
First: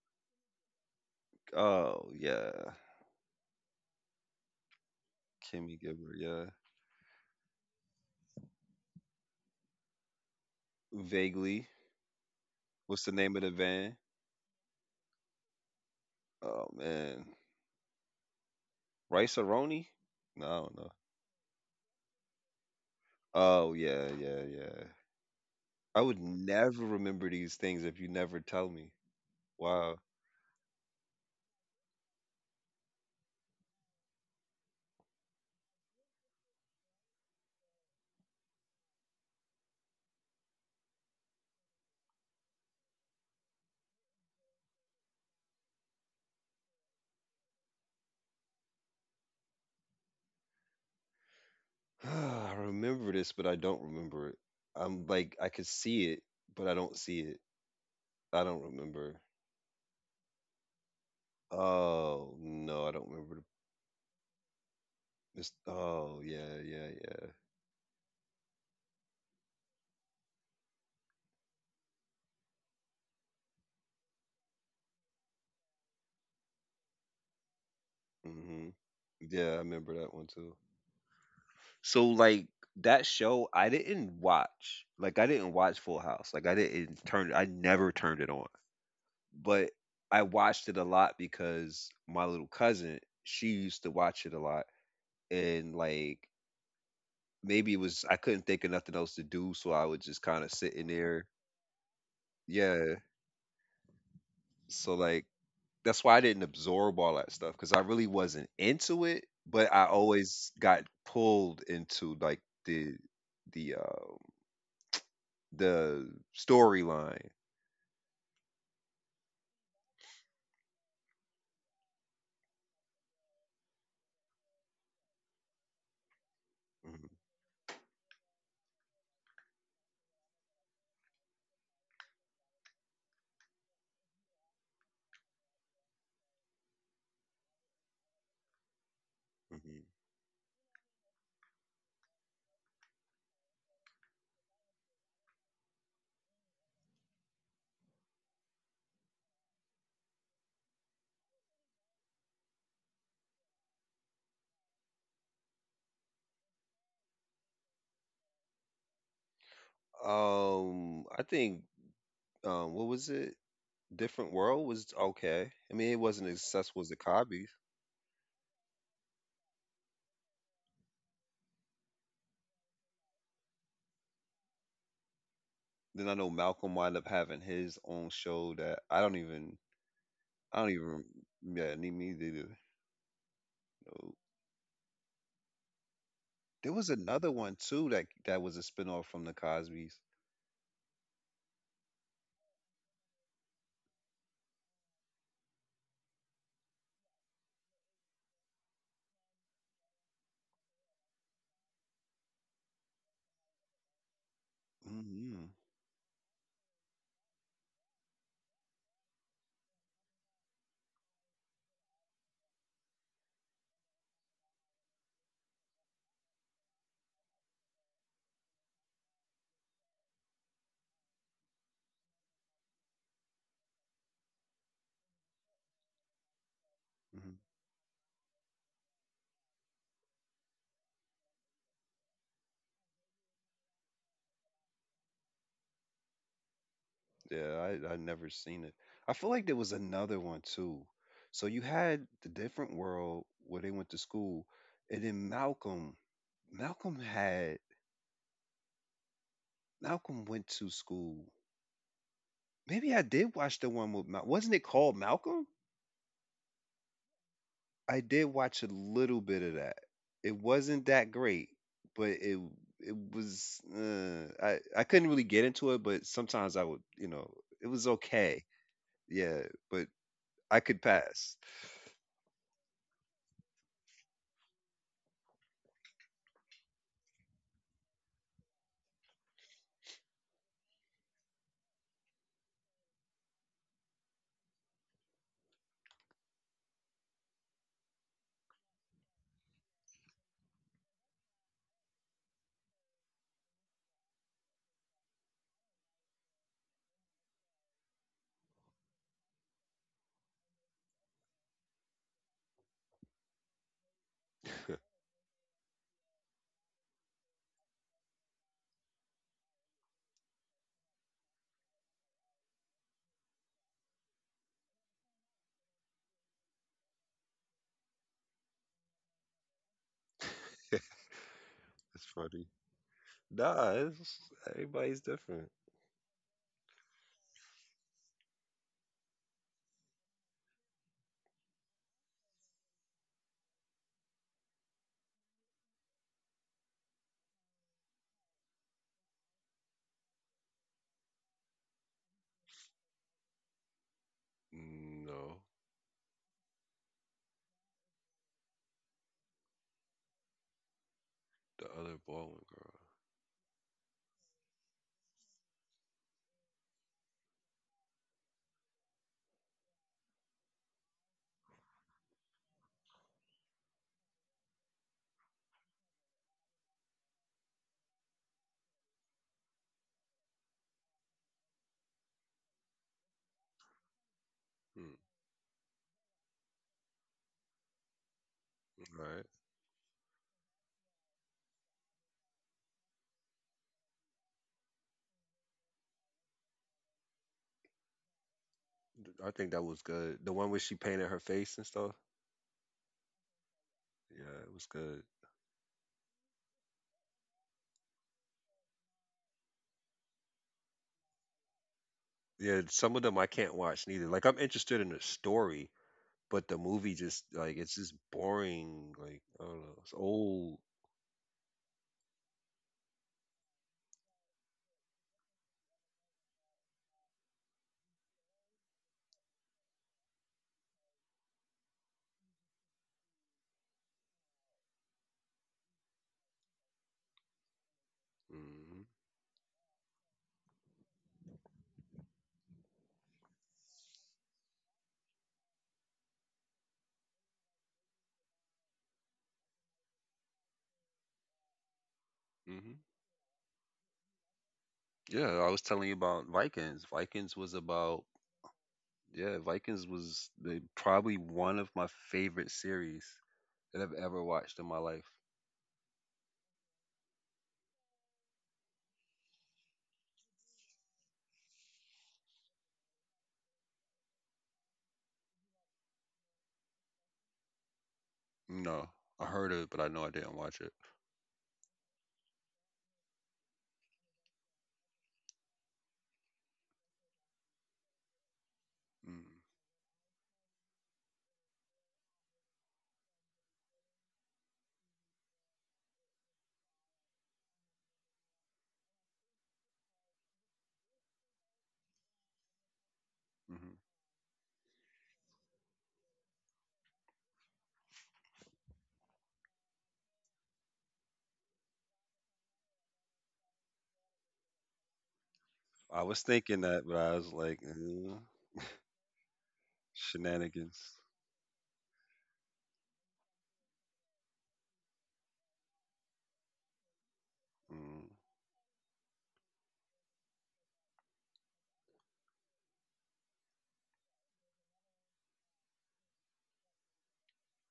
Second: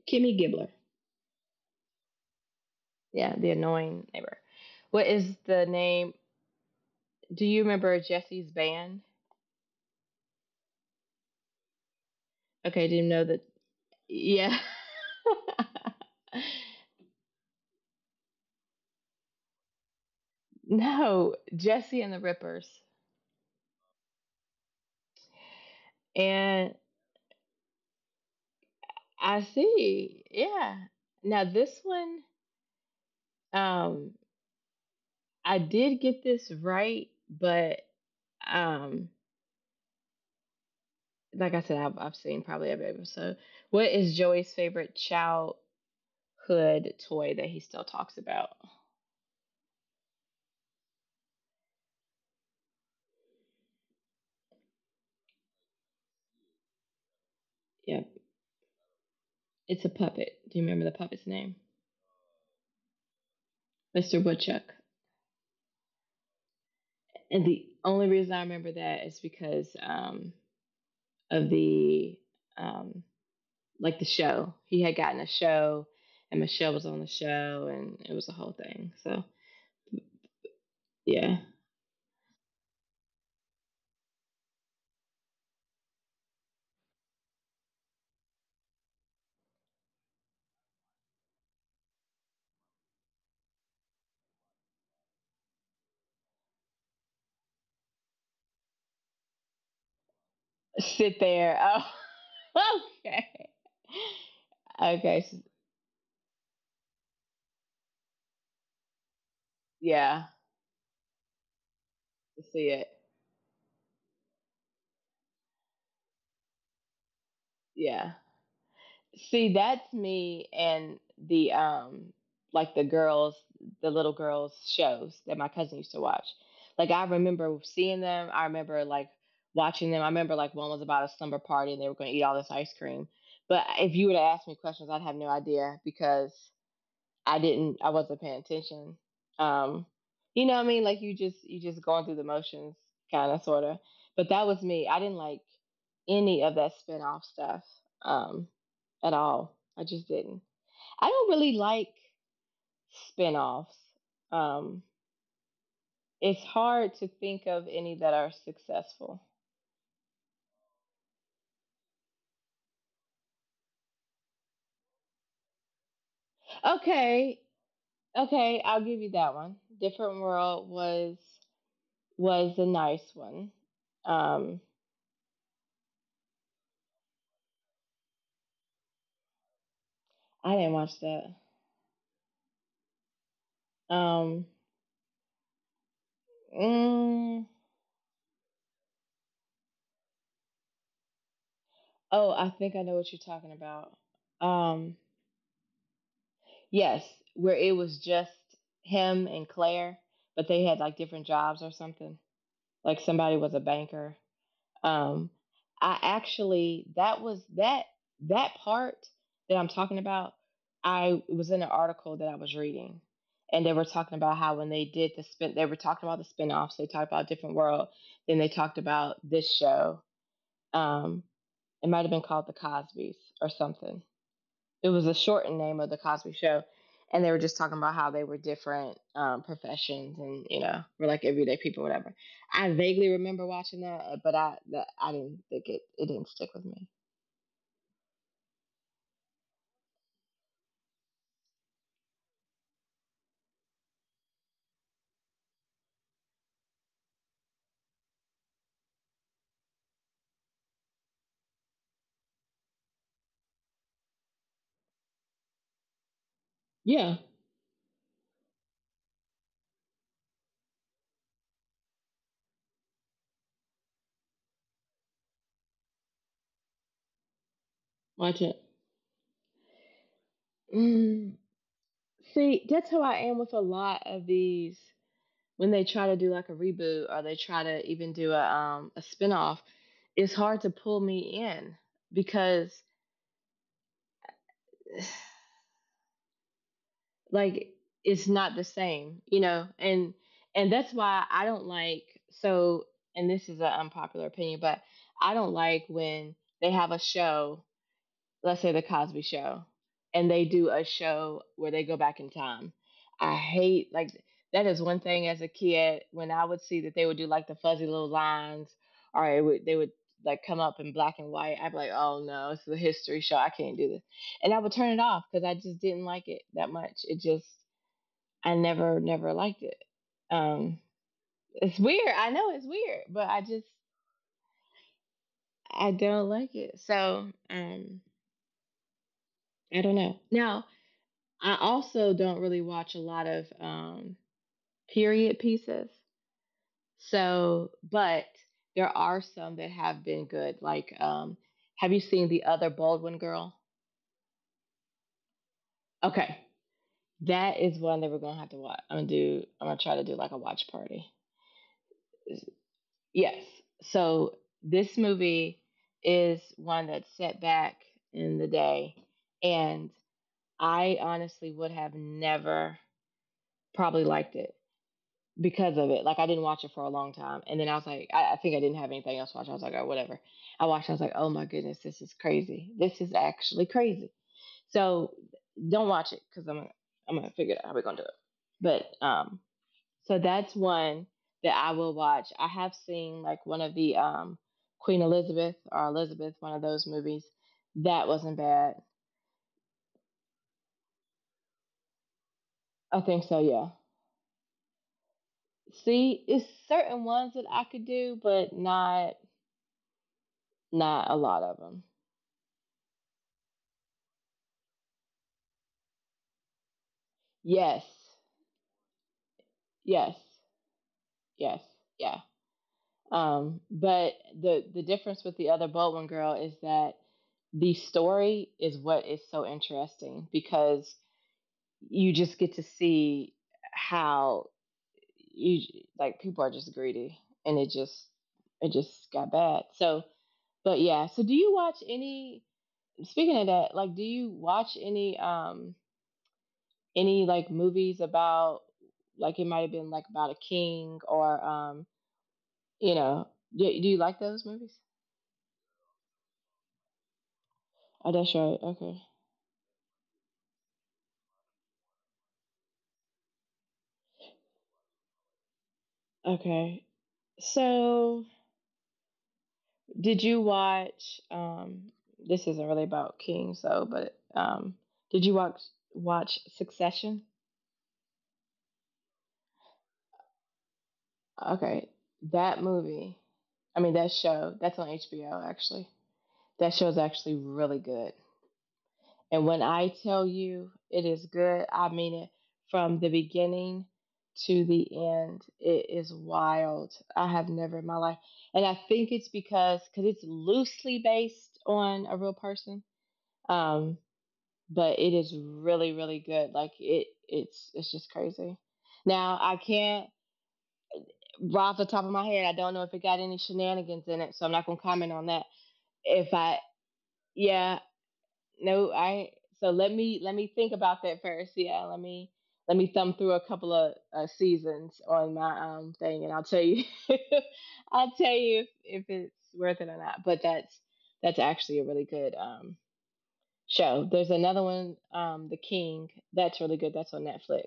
[SPEAKER 1] Kimmy Gibbler.
[SPEAKER 2] Oh, yeah.
[SPEAKER 1] Yeah, the annoying neighbor. What is the
[SPEAKER 2] Kimmy Gibbler.
[SPEAKER 1] name?
[SPEAKER 2] Yeah.
[SPEAKER 1] Do you remember Jesse's band?
[SPEAKER 2] Vaguely.
[SPEAKER 1] Okay, do you
[SPEAKER 2] What's the
[SPEAKER 1] know
[SPEAKER 2] name
[SPEAKER 1] that?
[SPEAKER 2] of the van?
[SPEAKER 1] Yeah.
[SPEAKER 2] Oh, man. Rice Aroni? No, I don't know.
[SPEAKER 1] No, Jesse and the Rippers.
[SPEAKER 2] Oh, yeah, yeah, yeah. I would
[SPEAKER 1] And
[SPEAKER 2] never remember these things if you never tell me.
[SPEAKER 1] I
[SPEAKER 2] Wow.
[SPEAKER 1] see. Yeah. Now this one, um, I did get this right, but um, like I said, I've seen probably every episode. What is Joey's favorite childhood toy that he still talks about?
[SPEAKER 2] I remember this, but I don't remember it. I'm like, I could see it, but I don't see it.
[SPEAKER 1] Yeah,
[SPEAKER 2] I don't remember.
[SPEAKER 1] it's a puppet. Do you remember the puppet's name?
[SPEAKER 2] Oh, no, I don't remember.
[SPEAKER 1] Mr. Woodchuck.
[SPEAKER 2] Oh yeah, yeah, yeah.
[SPEAKER 1] And the only reason I remember that is because of the um, like the show. He had gotten a show, and Michelle was on the show, and it was a whole
[SPEAKER 2] Hmm.
[SPEAKER 1] thing. So
[SPEAKER 2] Yeah, I remember that one too.
[SPEAKER 1] yeah,
[SPEAKER 2] So like that show, I didn't watch. Like I didn't watch Full House. Like I didn't turn. I never turned it on. But I watched it a lot because my little cousin, she used to watch it a lot, and like maybe it was I couldn't think of nothing else to do, so I would just kind of sit in
[SPEAKER 1] sit
[SPEAKER 2] there.
[SPEAKER 1] there. Oh,
[SPEAKER 2] Yeah.
[SPEAKER 1] okay,
[SPEAKER 2] So
[SPEAKER 1] okay,
[SPEAKER 2] like
[SPEAKER 1] so,
[SPEAKER 2] that's why I didn't absorb all that stuff because I really wasn't into it, but I
[SPEAKER 1] yeah,
[SPEAKER 2] always got pulled into like
[SPEAKER 1] see it.
[SPEAKER 2] the the uh the storyline.
[SPEAKER 1] Yeah, see, that's me and the like the girls, the little girls shows that my cousin used to watch. Like I
[SPEAKER 2] Mhm,
[SPEAKER 1] remember seeing them. I remember like watching them. I remember like one was about a slumber party and they were going to eat all this ice cream. But if you would have asked me questions, I'd have no idea because I wasn't paying attention.
[SPEAKER 2] mhm.
[SPEAKER 1] Um you know what I mean? Like you just going through the motions, kind of, sort of. But that was me. I didn't like any of that spinoff stuff, um, at all. I just didn't. I don't really like spinoffs. Um, it's hard to think of any that are successful.
[SPEAKER 2] I think what was it? Different World was okay. I mean, it wasn't as successful as the
[SPEAKER 1] Okay,
[SPEAKER 2] Cosby's.
[SPEAKER 1] okay, I'll give you that one. Different World was a nice one. Um,
[SPEAKER 2] Then I know Malcolm wound up having his own show that I don't even I
[SPEAKER 1] I
[SPEAKER 2] don't
[SPEAKER 1] didn't
[SPEAKER 2] even
[SPEAKER 1] watch that.
[SPEAKER 2] yeah, need me either. No.
[SPEAKER 1] Um,
[SPEAKER 2] There was another
[SPEAKER 1] mm,
[SPEAKER 2] one too that was a spinoff from the Cosby's.
[SPEAKER 1] oh, I think I know what you're talking about. Um, Yes, where it was just him and Claire, but they had like different jobs or something. Like somebody was a banker. Um,
[SPEAKER 2] Hmm.
[SPEAKER 1] I actually that part that I'm talking about. I It was in an article that I was reading, and they were talking about how when they did the spin, they were talking about the spinoffs. They talked about Different World. Then they talked about this show. Um, it might have been called The Cosby's or something. It was a shortened name of The Cosby Show, and they
[SPEAKER 2] Mhm.
[SPEAKER 1] were just talking about how they were different professions and you know were like everyday people, whatever. I vaguely remember watching that, but I didn't think it didn't stick with me.
[SPEAKER 2] Yeah, I never seen it. I feel like there was another one too. So you had the different world where they went to school, and then Malcolm had Malcolm went to school. Maybe I did watch the one with wasn't it called Malcolm?
[SPEAKER 1] Yeah,
[SPEAKER 2] I did watch a little bit of that. It wasn't that great, but it was I couldn't really get into it, but sometimes I would, it was
[SPEAKER 1] watch
[SPEAKER 2] okay.
[SPEAKER 1] it.
[SPEAKER 2] Yeah, but I could
[SPEAKER 1] Mm,
[SPEAKER 2] pass.
[SPEAKER 1] see, that's how I am with a lot of these when they try to do like a reboot or they try to even do a spinoff. It's hard to pull me in because like it's not the same, you know, and that's why I don't like, so, and this is an unpopular opinion, but I don't like when they have a show, let's say The Cosby Show, and they do a show where they go back in time. I hate like that is one thing. As a kid, when I would see that they would do like the fuzzy little lines, they would like come up in black and white, I'd be like, oh no, it's a history show, I can't do this. And I would turn it off because I just didn't like it that much. It just I never, never liked it. Um, it's
[SPEAKER 2] It's
[SPEAKER 1] weird. I
[SPEAKER 2] funny.
[SPEAKER 1] know it's weird, but
[SPEAKER 2] Nah, everybody's different.
[SPEAKER 1] I don't like it. So, I don't know. Now, I also don't really watch a lot of period pieces. So, but there are some that have been good. Like, have you seen The Other Baldwin Girl?
[SPEAKER 2] No,
[SPEAKER 1] Okay, that is one that we're gonna have to watch. I'm gonna try to do like a watch party.
[SPEAKER 2] the other bald one girl.
[SPEAKER 1] Yes. So this movie is one that's set back in the day. And I honestly would have never probably liked it because of it. Like, I didn't watch it for a long time. And then I was like, I think I didn't have anything else to watch. I was like, oh, whatever. I watched, I was like, oh my goodness, this is crazy. This is actually crazy. So don't watch it because I'm going to figure it out how we're going to do it.
[SPEAKER 2] Hmm.
[SPEAKER 1] But
[SPEAKER 2] All right.
[SPEAKER 1] so that's one that I will watch. I have seen like one of the Queen Elizabeth or Elizabeth, one of those movies. That wasn't bad.
[SPEAKER 2] I think that was good. The one where she painted her face and stuff.
[SPEAKER 1] I think so. Yeah.
[SPEAKER 2] Yeah, it was good.
[SPEAKER 1] See, it's certain ones that I could do, but not not a lot of them.
[SPEAKER 2] Yeah, some of them I can't watch neither. Like I'm interested in the story, but the movie just like it's just
[SPEAKER 1] Yes,
[SPEAKER 2] boring. Like I don't know, it's
[SPEAKER 1] yes,
[SPEAKER 2] old.
[SPEAKER 1] yes, yeah. But the difference with The Other Baldwin Girl is that the story is what is so interesting because you just get to see how you like people are just greedy and it
[SPEAKER 2] Mm-hmm.
[SPEAKER 1] just got bad. So but yeah, so do you watch any, speaking of that, like do you watch any like movies about like it might have been like about a king or
[SPEAKER 2] Hmm.
[SPEAKER 1] you know, do you like those movies?
[SPEAKER 2] Yeah, I was telling you about Vikings. Vikings was about
[SPEAKER 1] Oh, that's right. Okay,
[SPEAKER 2] yeah, Vikings was the probably one of my favorite series that I've ever watched in my life.
[SPEAKER 1] okay, so did you watch this isn't really about kings, so but did you watch Succession?
[SPEAKER 2] No, I heard of it, but I know I didn't watch it.
[SPEAKER 1] Okay, that movie, I mean that show, that's on HBO actually. That show is actually really good.
[SPEAKER 2] Mm,
[SPEAKER 1] And when I tell you it is good, I mean it from the beginning to the end. It is wild. I have never in my life, and I think it's because it's loosely based on a real person.
[SPEAKER 2] hmm.
[SPEAKER 1] Um, but it is really really good. Like it's just crazy. Now I can't, right off the top of my head, I don't know if it got any shenanigans in it, so I'm not gonna comment on that.
[SPEAKER 2] I was
[SPEAKER 1] If
[SPEAKER 2] thinking
[SPEAKER 1] I,
[SPEAKER 2] that, but I was like,
[SPEAKER 1] yeah, no, I. So let me think
[SPEAKER 2] shenanigans.
[SPEAKER 1] about that first. Yeah, let me thumb through a couple of seasons on my thing, and I'll tell you,
[SPEAKER 2] Mm,
[SPEAKER 1] I'll tell you if it's worth it or not. But that's actually a really good show. There's another one, The King. That's really good. That's on Netflix.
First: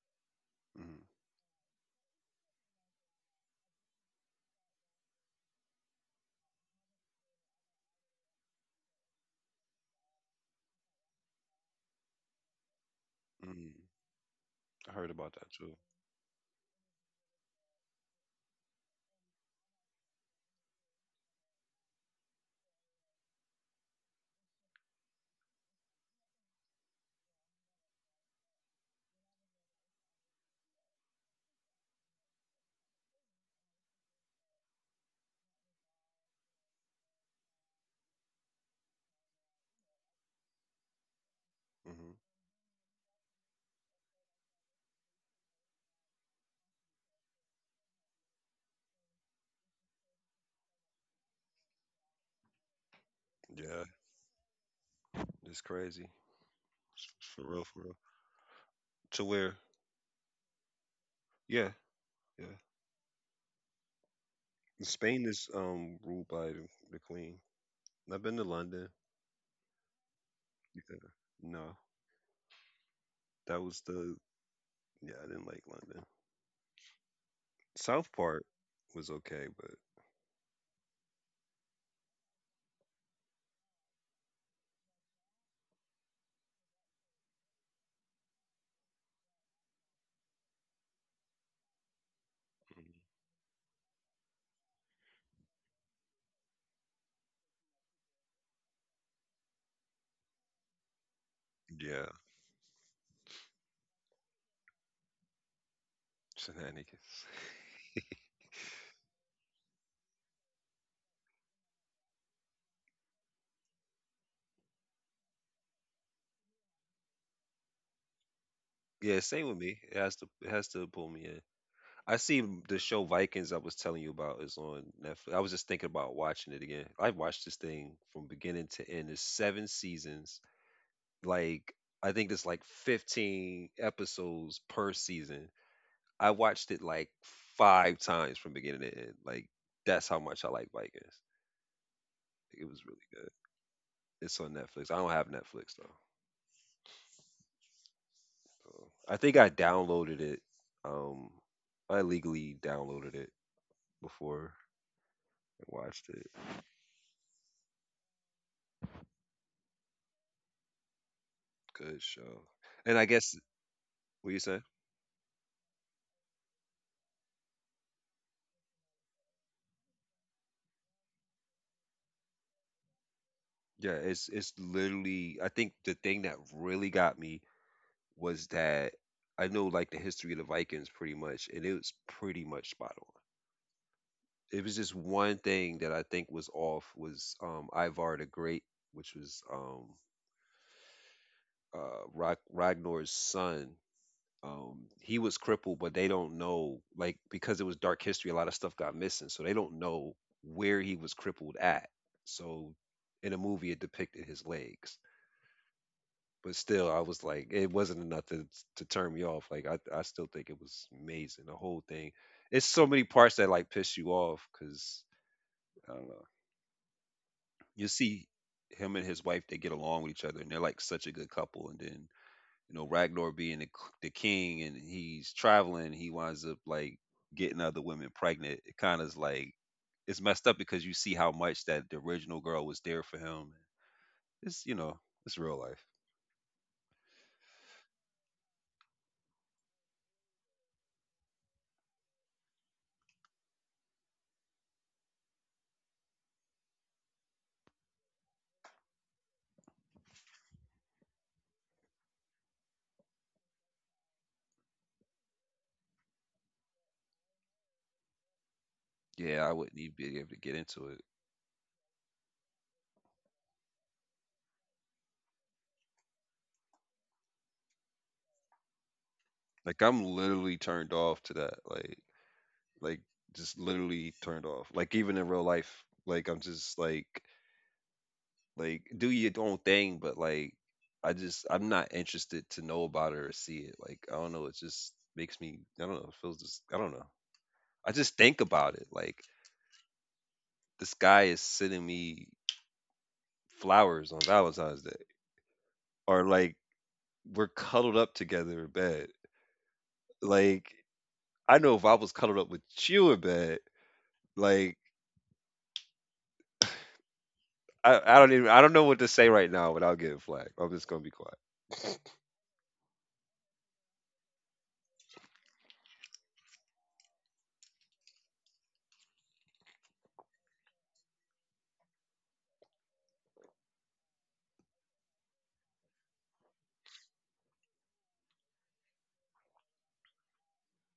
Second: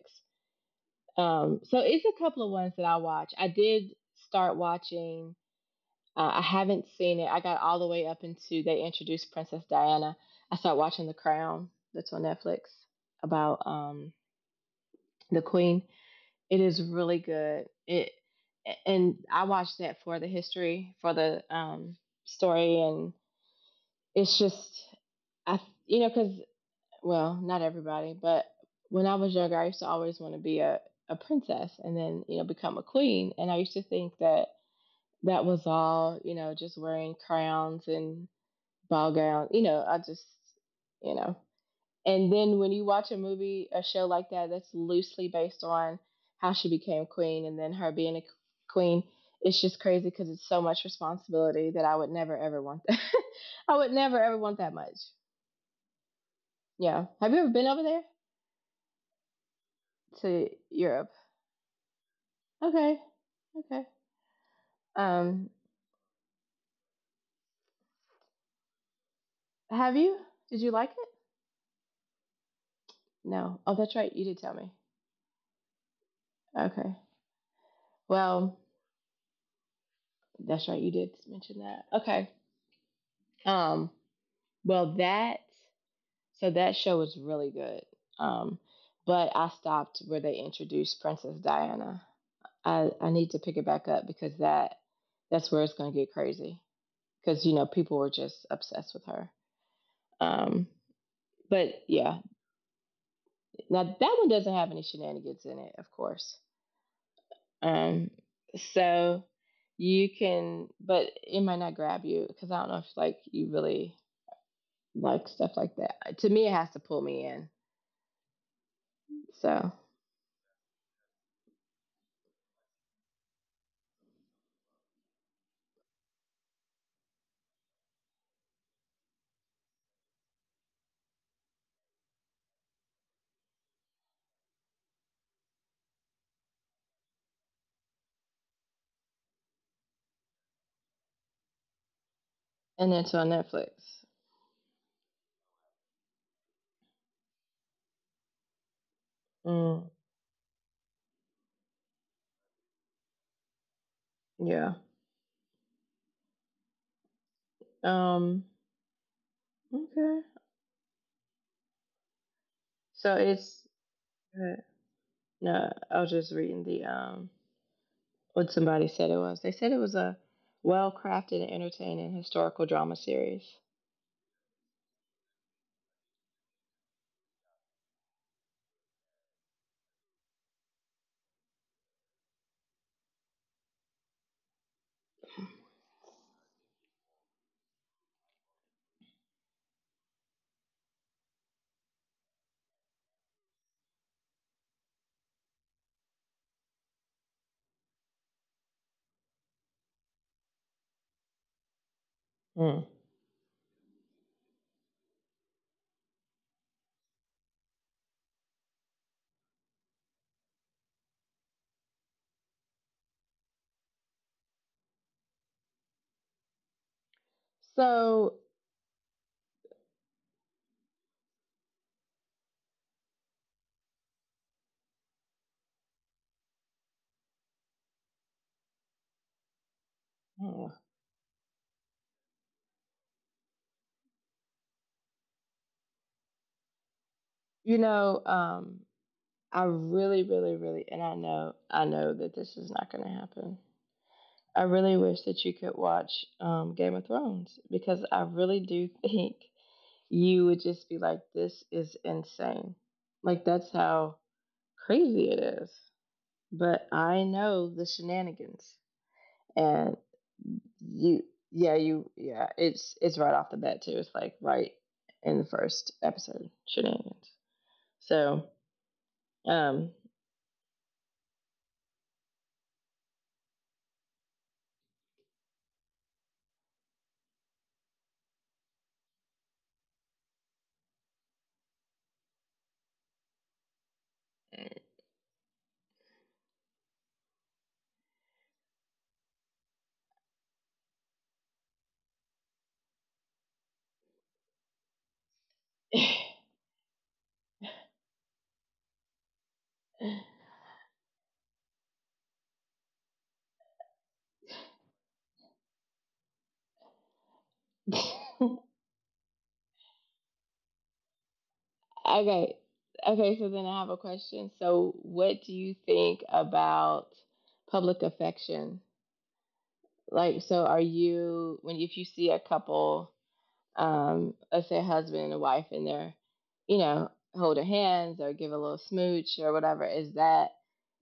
[SPEAKER 2] mm,
[SPEAKER 1] So it's a couple of ones that I watch. I did start watching I haven't seen it. I got all the way up into they introduced Princess Diana. I started watching The Crown, that's on Netflix, about
[SPEAKER 2] mm. I heard about
[SPEAKER 1] the
[SPEAKER 2] that too.
[SPEAKER 1] Queen. It is really good. It And I watched that for the history, for the story, and it's just I you know, because well not everybody, but when I was younger, I used to always want to be a princess and then you know become a queen, and I used to think that that was all, you know, just wearing crowns and ball gown. You know, you know.
[SPEAKER 2] Hmm.
[SPEAKER 1] And then when you watch a movie, a show like that, that's loosely based on how she became queen and then her being a queen, it's just crazy because it's so much responsibility that I would never ever want that. I would
[SPEAKER 2] Yeah,
[SPEAKER 1] never ever want that much.
[SPEAKER 2] it's crazy.
[SPEAKER 1] Yeah.
[SPEAKER 2] It's
[SPEAKER 1] Have you
[SPEAKER 2] For
[SPEAKER 1] ever been
[SPEAKER 2] real,
[SPEAKER 1] over
[SPEAKER 2] for real.
[SPEAKER 1] there,
[SPEAKER 2] To where?
[SPEAKER 1] to Europe?
[SPEAKER 2] Yeah, yeah.
[SPEAKER 1] Okay. Okay.
[SPEAKER 2] Spain
[SPEAKER 1] Um,
[SPEAKER 2] is ruled by the queen. I've been to London.
[SPEAKER 1] have you? Did you like
[SPEAKER 2] Yeah.
[SPEAKER 1] it?
[SPEAKER 2] No,
[SPEAKER 1] No.
[SPEAKER 2] that
[SPEAKER 1] Oh,
[SPEAKER 2] was
[SPEAKER 1] that's right.
[SPEAKER 2] the
[SPEAKER 1] You did tell me.
[SPEAKER 2] yeah. I didn't like London.
[SPEAKER 1] Okay.
[SPEAKER 2] South Park
[SPEAKER 1] Well,
[SPEAKER 2] was okay, but
[SPEAKER 1] that's right. You did mention that. Okay. Um, Well, that So that show was really good. Um, but I stopped where they introduced Princess Diana. I need to pick it back up because that's where it's going to get crazy because you know people were just obsessed with her. Um, but
[SPEAKER 2] yeah,
[SPEAKER 1] yeah, now that one doesn't have any shenanigans in it, of course.
[SPEAKER 2] shenanigans.
[SPEAKER 1] Um, so you can, but it might not grab you because I don't know if like you really like stuff like that. To me, it has to pull me in.
[SPEAKER 2] Yeah, same with
[SPEAKER 1] So.
[SPEAKER 2] me. It has to pull me in. I see the show Vikings I was telling you about is on Netflix. I was just thinking about watching it again. I've watched this thing from beginning to end. There's seven seasons. Like I think there's like 15 episodes per season. I watched it five times from beginning to end. That's how much I like Vikings. It was
[SPEAKER 1] And
[SPEAKER 2] really
[SPEAKER 1] it's on
[SPEAKER 2] good.
[SPEAKER 1] Netflix.
[SPEAKER 2] It's on Netflix. I don't have Netflix though. So I think I
[SPEAKER 1] Mm,
[SPEAKER 2] downloaded it. Um I illegally downloaded it before
[SPEAKER 1] yeah.
[SPEAKER 2] and watched it.
[SPEAKER 1] Um. Okay.
[SPEAKER 2] Good show. And I
[SPEAKER 1] So
[SPEAKER 2] guess
[SPEAKER 1] it's
[SPEAKER 2] what you
[SPEAKER 1] uh,
[SPEAKER 2] say?
[SPEAKER 1] no. I was just reading the what somebody said it was. They said it was a well-crafted and entertaining historical drama series.
[SPEAKER 2] Yeah, it's literally. I think the thing that really got me was that I know like the history of the Vikings pretty much, and it was pretty much spot on. It was just one thing that I think was off was Ivar the Great, which was Ragnar's son. He was crippled, but they don't know, like, because it was dark history, a lot of stuff got missing, so they don't know where he was crippled at. So
[SPEAKER 1] Mm.
[SPEAKER 2] in the movie it depicted his legs, but still I was like, it wasn't enough to turn me off. Like, I still think it was amazing, the whole thing. It's so many parts that like piss you off because I don't know. You see
[SPEAKER 1] So
[SPEAKER 2] him and his wife, they get along with each other and they're like such a good couple, and then, you know, Ragnar being the king, and he's traveling, he winds up like getting other women pregnant. It kind of is like, it's messed up
[SPEAKER 1] mm.
[SPEAKER 2] because you see how much that the original girl was there for him. It's, it's real life.
[SPEAKER 1] You know, I really, really, really, and I know that this is not going to happen. I really wish that you could watch Game of Thrones, because I really do think you would just be like, this is insane. Like, that's how crazy it is. But I know, the shenanigans.
[SPEAKER 2] Yeah, I wouldn't
[SPEAKER 1] And
[SPEAKER 2] even be able to get into it.
[SPEAKER 1] you, yeah, you, yeah, it's right off the bat, too. It's like right in the first episode, shenanigans. So,
[SPEAKER 2] Like,
[SPEAKER 1] um,
[SPEAKER 2] I'm literally turned off to that. Like, just literally turned off. Like, even in real life, like, I'm just like, do your own thing, but like, I just, I'm not interested to know about it or see it. Like, I don't know. It just makes me, I don't know. It feels just, I don't know. I just think about it. Like, this guy is sending me flowers on Valentine's Day, or like we're cuddled up together in bed. Like, I know if I was cuddled up with you in bed, like I don't even, I don't know what to say right now without getting flagged. I'm just gonna be quiet.
[SPEAKER 1] okay. Okay, so then I have a question. So, what do you think about public affection? Like, so are you, when if you see a couple, let's say a husband and a wife, and they're, you know, holding hands or give a little smooch or whatever, is that,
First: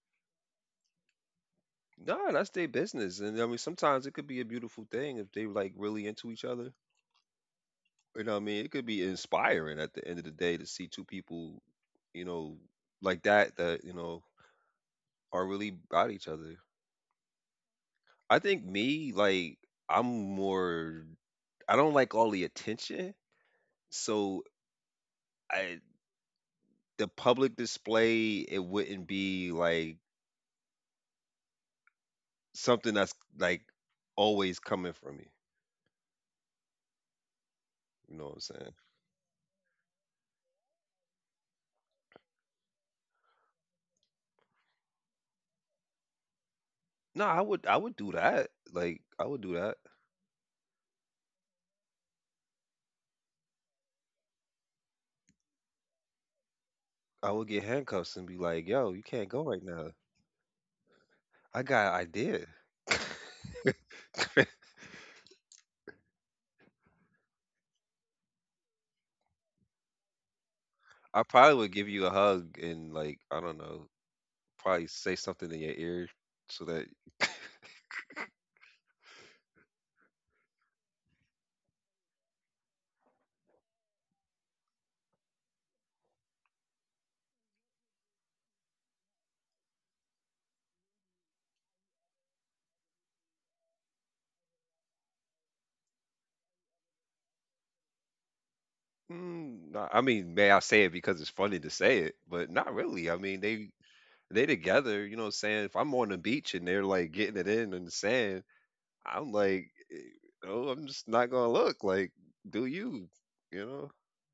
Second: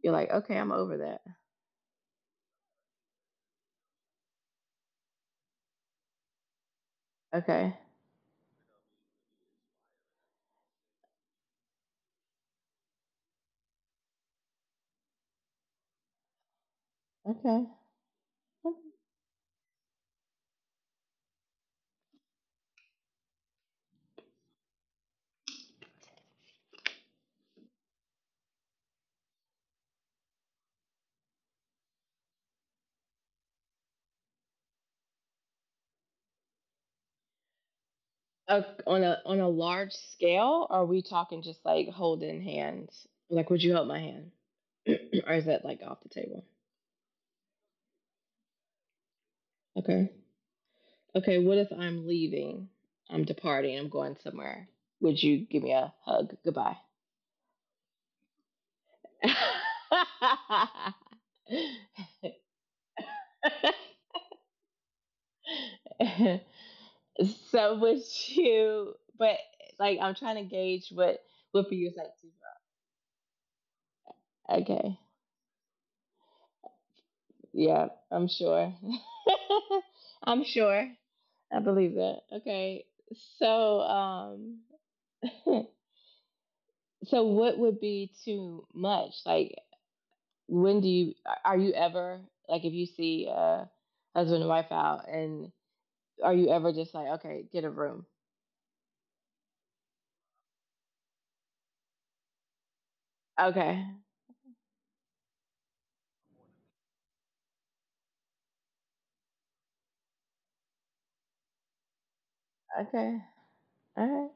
[SPEAKER 1] you're like, okay, I'm over that.
[SPEAKER 2] No, that's their business. And I mean, sometimes it could be a beautiful thing if they like really into each other.
[SPEAKER 1] Okay.
[SPEAKER 2] You know what I mean? It could be inspiring at the end of the day to see two people, you know, like that, you know, are really about each other.
[SPEAKER 1] Okay.
[SPEAKER 2] I think me, like, I'm more, I don't like all the attention. So I, the public display, it wouldn't be like something that's like always coming from me. You know what I'm saying?
[SPEAKER 1] On a large scale, or are we talking just like holding hands? Like, would you hold my hand, or is that like off the table?
[SPEAKER 2] No, I would do that. Like, I would do that.
[SPEAKER 1] Okay, okay. What if I'm leaving? I'm departing. I'm going somewhere. Would you give me a hug? Goodbye.
[SPEAKER 2] I would get handcuffs and be like, yo, you can't go right now. I got an idea.
[SPEAKER 1] So would you? But like, I'm trying to gauge
[SPEAKER 2] I probably
[SPEAKER 1] what for
[SPEAKER 2] would
[SPEAKER 1] you
[SPEAKER 2] give
[SPEAKER 1] is like
[SPEAKER 2] you a
[SPEAKER 1] too much.
[SPEAKER 2] hug and, like, I don't know, probably
[SPEAKER 1] Okay.
[SPEAKER 2] say something in your ear so that.
[SPEAKER 1] Yeah, I'm sure. I'm sure. I believe that. Okay. So, um, so what would be too much? Like, when do you, are you ever, like, if you see a husband and wife out, and are you ever just like, okay, get a room?
[SPEAKER 2] Mm, nah, I mean, may I say it because it's funny to say it, but not really. I mean,
[SPEAKER 1] Okay.
[SPEAKER 2] they together. You know what I'm saying, if I'm on the beach and they're like getting it in the sand, I'm like, oh, I'm just not gonna look. Like, do you?
[SPEAKER 1] Okay.
[SPEAKER 2] You know.
[SPEAKER 1] All right.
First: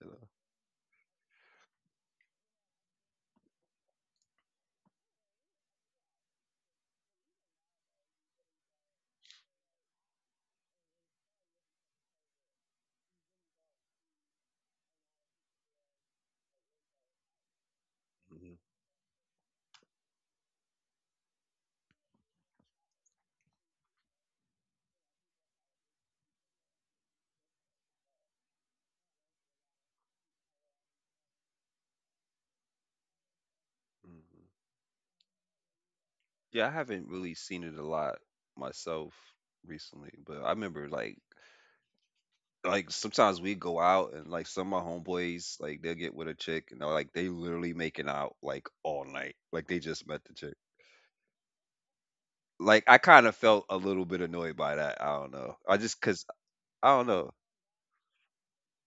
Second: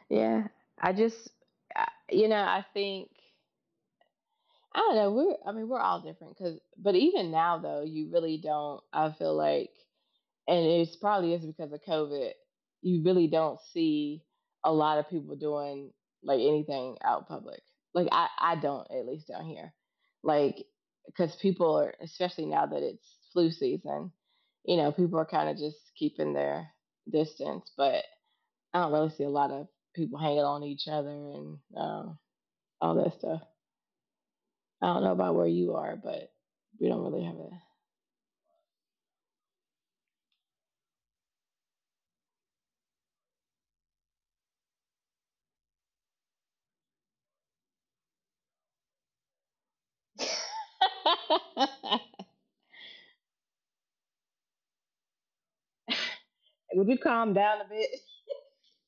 [SPEAKER 2] You know?
[SPEAKER 1] Yeah. I just, I, you know, I think, I don't know. I mean, we're all different because, but even now, though, you really don't, I feel like, and it's probably is because of COVID. You really don't see a lot of people doing like anything out public. I
[SPEAKER 2] Mhm,
[SPEAKER 1] don't at least down here, like because people are especially now that it's flu season, you know, people are kind of just keeping their distance. But I don't really see a lot of people hanging on each other and all that stuff.
[SPEAKER 2] mhm.
[SPEAKER 1] I don't know about where you are, but
[SPEAKER 2] Yeah, I
[SPEAKER 1] we don't
[SPEAKER 2] haven't
[SPEAKER 1] really have
[SPEAKER 2] really seen it a lot myself recently, but I remember like sometimes we go out and like some of my homeboys, like they'll get with a chick and they're like they literally making out like all night, like they just met the
[SPEAKER 1] it.
[SPEAKER 2] chick. Like, I kind of felt a little bit annoyed by that. I don't know, I just, because
[SPEAKER 1] Would
[SPEAKER 2] I
[SPEAKER 1] you
[SPEAKER 2] don't
[SPEAKER 1] calm
[SPEAKER 2] know,
[SPEAKER 1] down a bit?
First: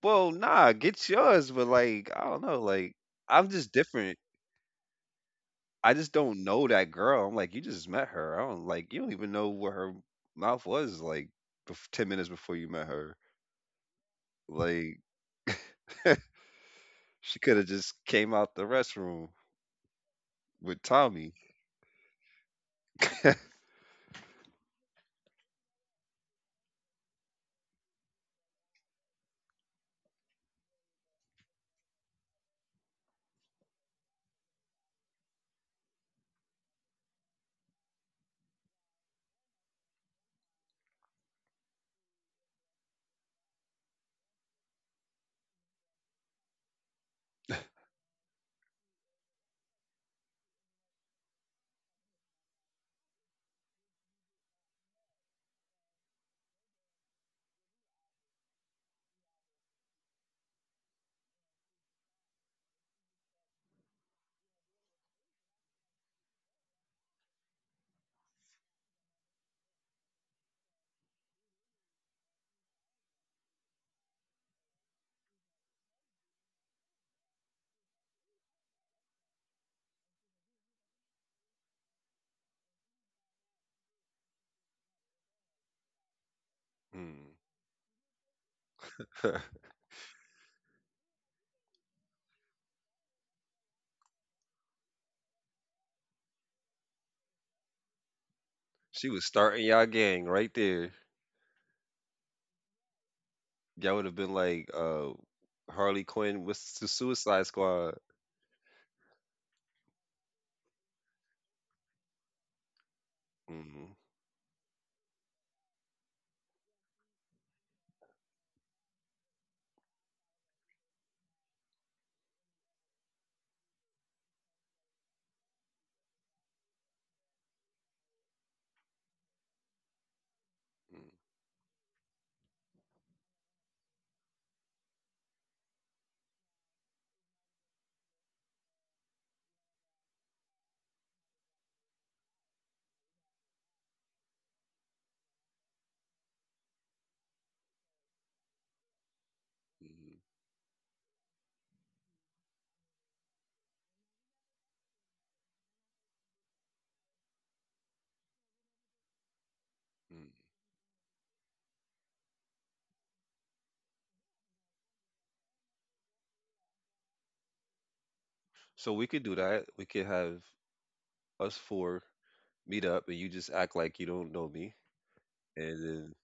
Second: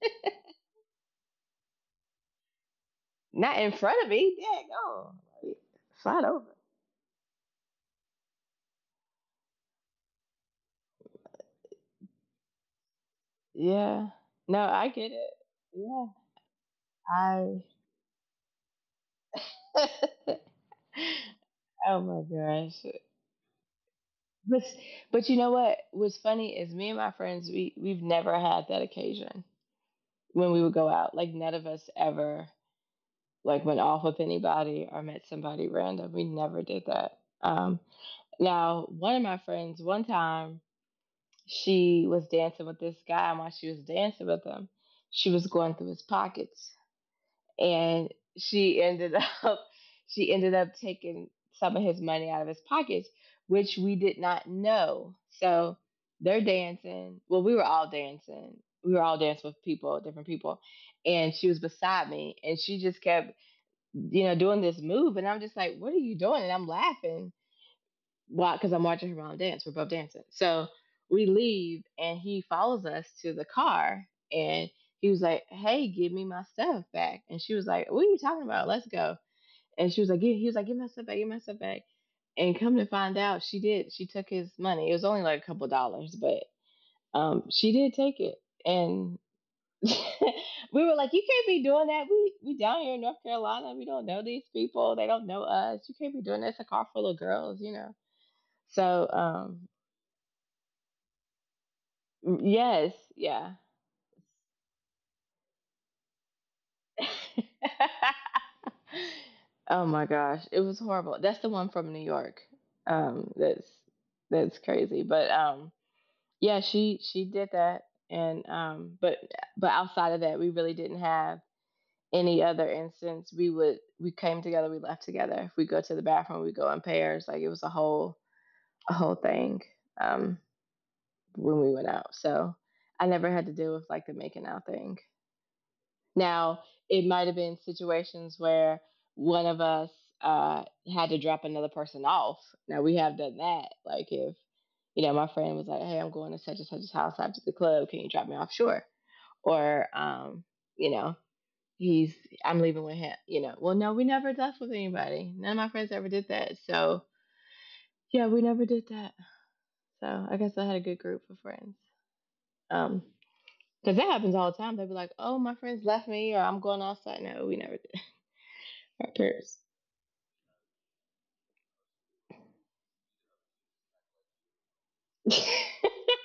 [SPEAKER 2] well, nah, get yours, but like, I don't know, like, I'm
[SPEAKER 1] Not
[SPEAKER 2] just
[SPEAKER 1] in front of
[SPEAKER 2] different.
[SPEAKER 1] me. Yeah, go. Like,
[SPEAKER 2] I just
[SPEAKER 1] slide
[SPEAKER 2] don't
[SPEAKER 1] over.
[SPEAKER 2] know that girl. I'm like, you just met her, I don't, like, you don't even know what her mouth was like 10 minutes before you met her.
[SPEAKER 1] Yeah. No, I
[SPEAKER 2] Like,
[SPEAKER 1] get it. Yeah.
[SPEAKER 2] she could
[SPEAKER 1] I
[SPEAKER 2] have just came out the restroom with Tommy.
[SPEAKER 1] oh my gosh. But but you know what? What's funny is me and my friends we've never had that occasion when we would go out. Like none of us ever like went off with anybody or met somebody random. We never did that. Now one of my friends one time, she was dancing with this guy, and while she was dancing with him, she was going through his pockets, and she ended up she ended up taking some of his money out of his pockets, which we did not know. So they're dancing. Well, we were all dancing. We were all dancing with people, different people, and she was beside me, and she just kept, you know, doing this move, and I'm just like, "What are you doing?" And I'm laughing. Why? Because I'm watching her mom dance. We're both dancing. So we leave, and he follows us to the car, and he was like, "Hey, give me my stuff back." And she was like, "What are you talking about? Let's go." And she was like, "Give." He was like, "Give my stuff back. Give my stuff back." And come to find out, she did. She took his money. It was only like a couple dollars, but
[SPEAKER 2] Hmm.
[SPEAKER 1] she did take it. And we were like, "You can't be doing that. We down here in North Carolina. We don't know these people. They don't know us. You can't be doing this. A car full of girls, you know."
[SPEAKER 2] She
[SPEAKER 1] So
[SPEAKER 2] was starting
[SPEAKER 1] um,
[SPEAKER 2] y'all gang right there.
[SPEAKER 1] Mm, yes, yeah.
[SPEAKER 2] Y'all would have been like Harley Quinn with the Suicide Squad.
[SPEAKER 1] Oh my gosh, it was horrible. That's the one from New York. Um, that's
[SPEAKER 2] Hmm.
[SPEAKER 1] that's crazy. But yeah, she did that, and but outside of that, we really didn't have any other instance. We came together, we left together. If we go to the bathroom, we go in pairs. Like it was a whole thing, um, when we went out. So I never had to deal with like the making out thing. Now, it might have been situations where one of us uh, had to drop another person off. Now, we have done that. Like, if, you know, my friend was like, hey, I'm going to such and such's house after the club. Can you drop me off? Sure. Or, you know, he's, I'm leaving with him. You know, well, no, we never left with anybody. None of my friends ever did that. So, yeah, we never did that. So, I guess I had a good group of friends. Um, because that happens all the time. They'd be like, "Oh, my friends left me," or "I'm going outside." No, we never did.
[SPEAKER 2] So we
[SPEAKER 1] Who
[SPEAKER 2] could do
[SPEAKER 1] cares?
[SPEAKER 2] that. We could have us four meet up, and you just act like you don't know me, and then,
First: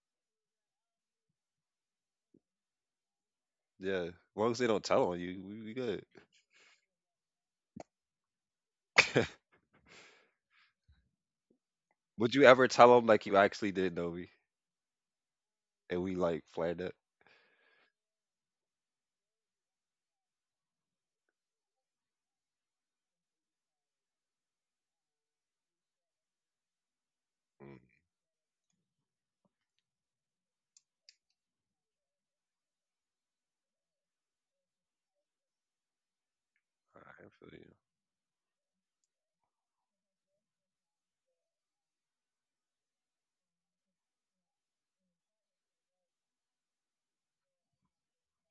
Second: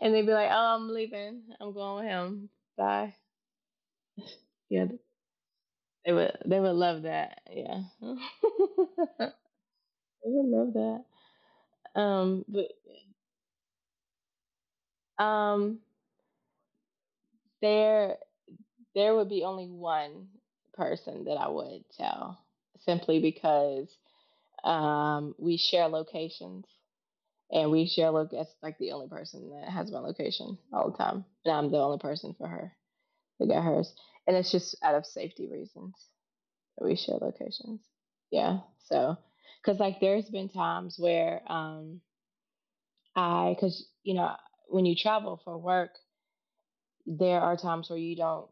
[SPEAKER 1] And they'd be like, "Oh, I'm leaving. I'm going with him. Bye."
[SPEAKER 2] yeah, as long as they don't
[SPEAKER 1] Yeah,
[SPEAKER 2] tell on you, we good.
[SPEAKER 1] they would. They would love that. Yeah, they would love that.
[SPEAKER 2] Would you
[SPEAKER 1] But
[SPEAKER 2] ever tell them like you actually didn't know me,
[SPEAKER 1] um,
[SPEAKER 2] and we like flared up?
[SPEAKER 1] there there would be only one person that I would tell, simply because we share locations and
[SPEAKER 2] Mm,
[SPEAKER 1] we share look. That's like the only person that has my location all the time, and I'm the only person for her. We got hers. And it's just out of safety reasons that we share
[SPEAKER 2] I feel
[SPEAKER 1] locations. Yeah. So, because like there's been times where I, because, you know, when you travel for work, there are times where you don't,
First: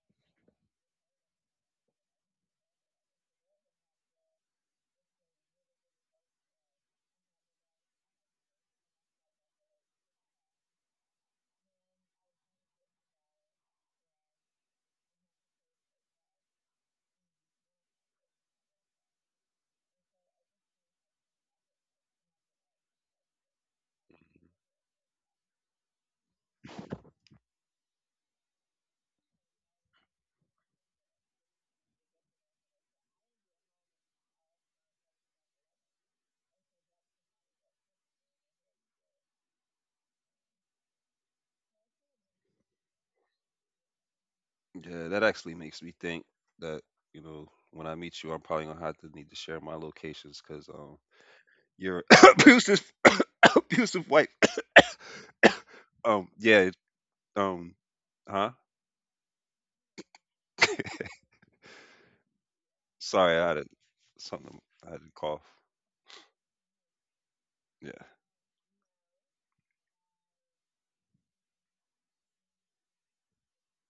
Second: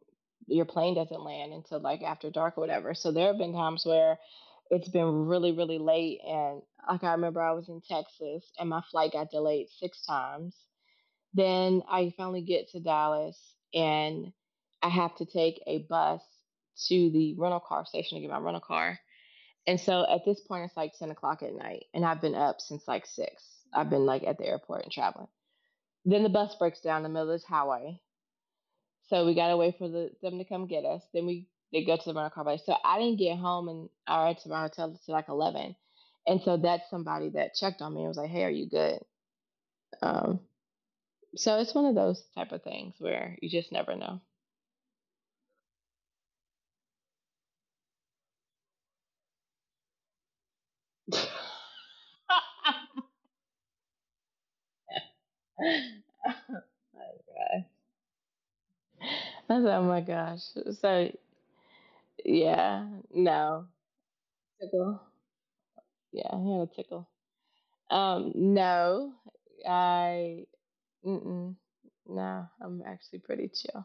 [SPEAKER 1] your plane doesn't land until like after dark or whatever. So there have been times where it's been really, really late. And like I remember I was in Texas and my flight got delayed 6 times, then I finally get to Dallas and I have to take a bus to the rental car station to get my rental car. And so at this point, it's like 10 o'clock at night, and I've been up since like 6. I've been like at the airport and traveling. Then the bus breaks down in the middle of this highway. So we got to wait for them to come get us. Then we they go to the rental car place. So I didn't get home and all right to my hotel until like 11. And so that's somebody that checked on me and was like, hey, are you good? Um, So it's one of those type of things where you just never know.
[SPEAKER 2] you. Yeah, that actually makes me think that, you know, when I meet you, I'm probably gonna have to need to share my locations because your abusive, abusive wife.
[SPEAKER 1] Oh
[SPEAKER 2] Yeah.
[SPEAKER 1] my god.
[SPEAKER 2] Um, huh?
[SPEAKER 1] That's oh my gosh. So yeah,
[SPEAKER 2] Sorry, I had a,
[SPEAKER 1] no
[SPEAKER 2] something. I had
[SPEAKER 1] tickle.
[SPEAKER 2] to cough.
[SPEAKER 1] Yeah, he had a tickle.
[SPEAKER 2] Yeah.
[SPEAKER 1] No, I mm-mm, no, I'm actually pretty chill.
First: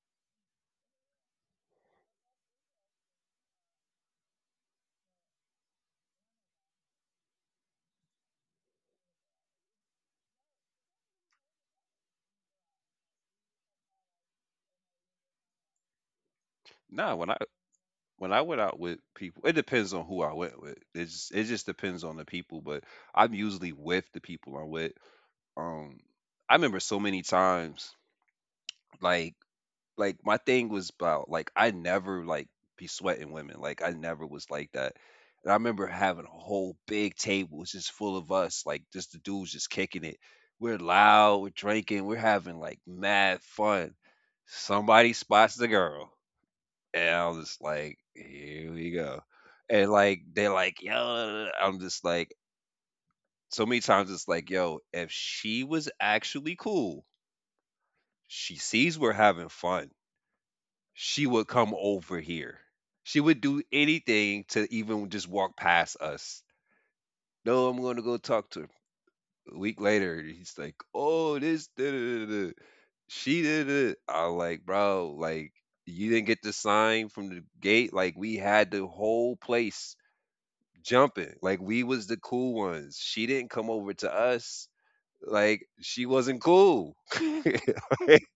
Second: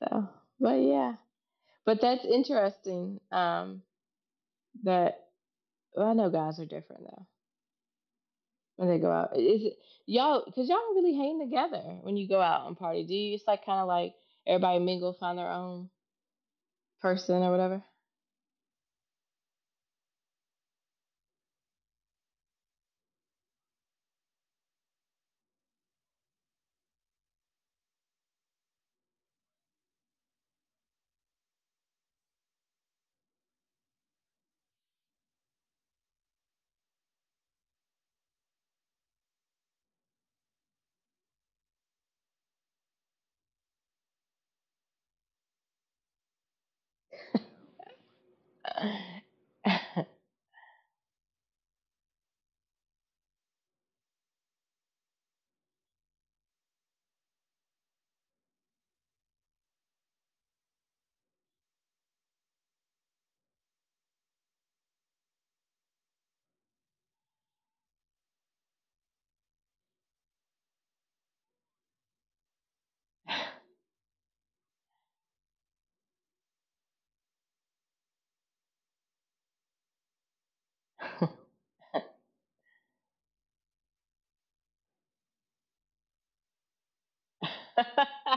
[SPEAKER 1] So, but yeah, but that's interesting. That well, I know guys are different though. When they go out, is it y'all? Cause y'all don't really hang together when you go out and party. Do you? It's like kind of like everybody mingle, find their own
[SPEAKER 2] Nah, when I
[SPEAKER 1] person or whatever.
[SPEAKER 2] when I went out with people, it depends on who I went with. It just depends on the people, but I'm usually with the people I'm with. Um, I remember so many times, like like my thing was about, like, I never like be sweating women. Like, I never was like that. And I remember having a whole big table just full of us, like just the dudes just kicking it. We're loud, we're drinking, we're having like mad fun. Somebody spots the girl. And I was just like, here we go. And like they're like, yo, I'm just like, so many times it's like, yo, if she was actually cool, she sees we're having fun, she would come over here. She would do anything to even just walk past us. No, I'm going to go talk to her. A week later, he's like, "Oh, this, da, da, da, da. She did it." I'm like, "Bro, like, you didn't get the sign from the gate. Like, we had the whole place jumping. Like, we was the cool ones. She didn't come over to us. Like, she wasn't cool." Like,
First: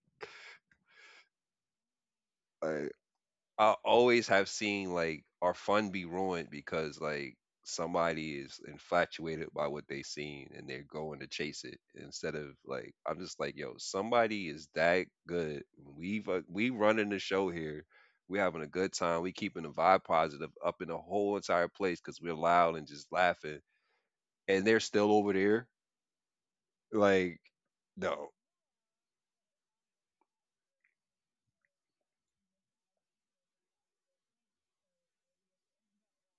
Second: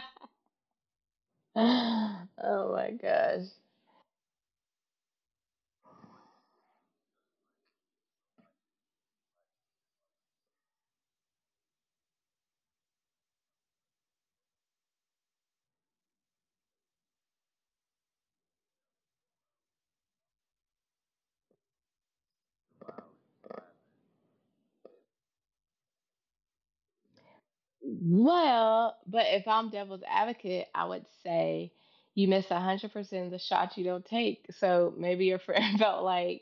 [SPEAKER 1] Oh my
[SPEAKER 2] like,
[SPEAKER 1] gosh.
[SPEAKER 2] I always have seen like our fun be ruined because like somebody is infatuated by what they seen and they're going to chase it instead of, like, I'm just like, yo, somebody is that good, we running the show here, we having a good time, we keeping the vibe positive up in the whole entire place because we're loud and just laughing, and they're still over there, like, no.
[SPEAKER 1] Well, but if I'm devil's advocate, I would say you miss 100% of the shots you don't take. So maybe your friend felt like,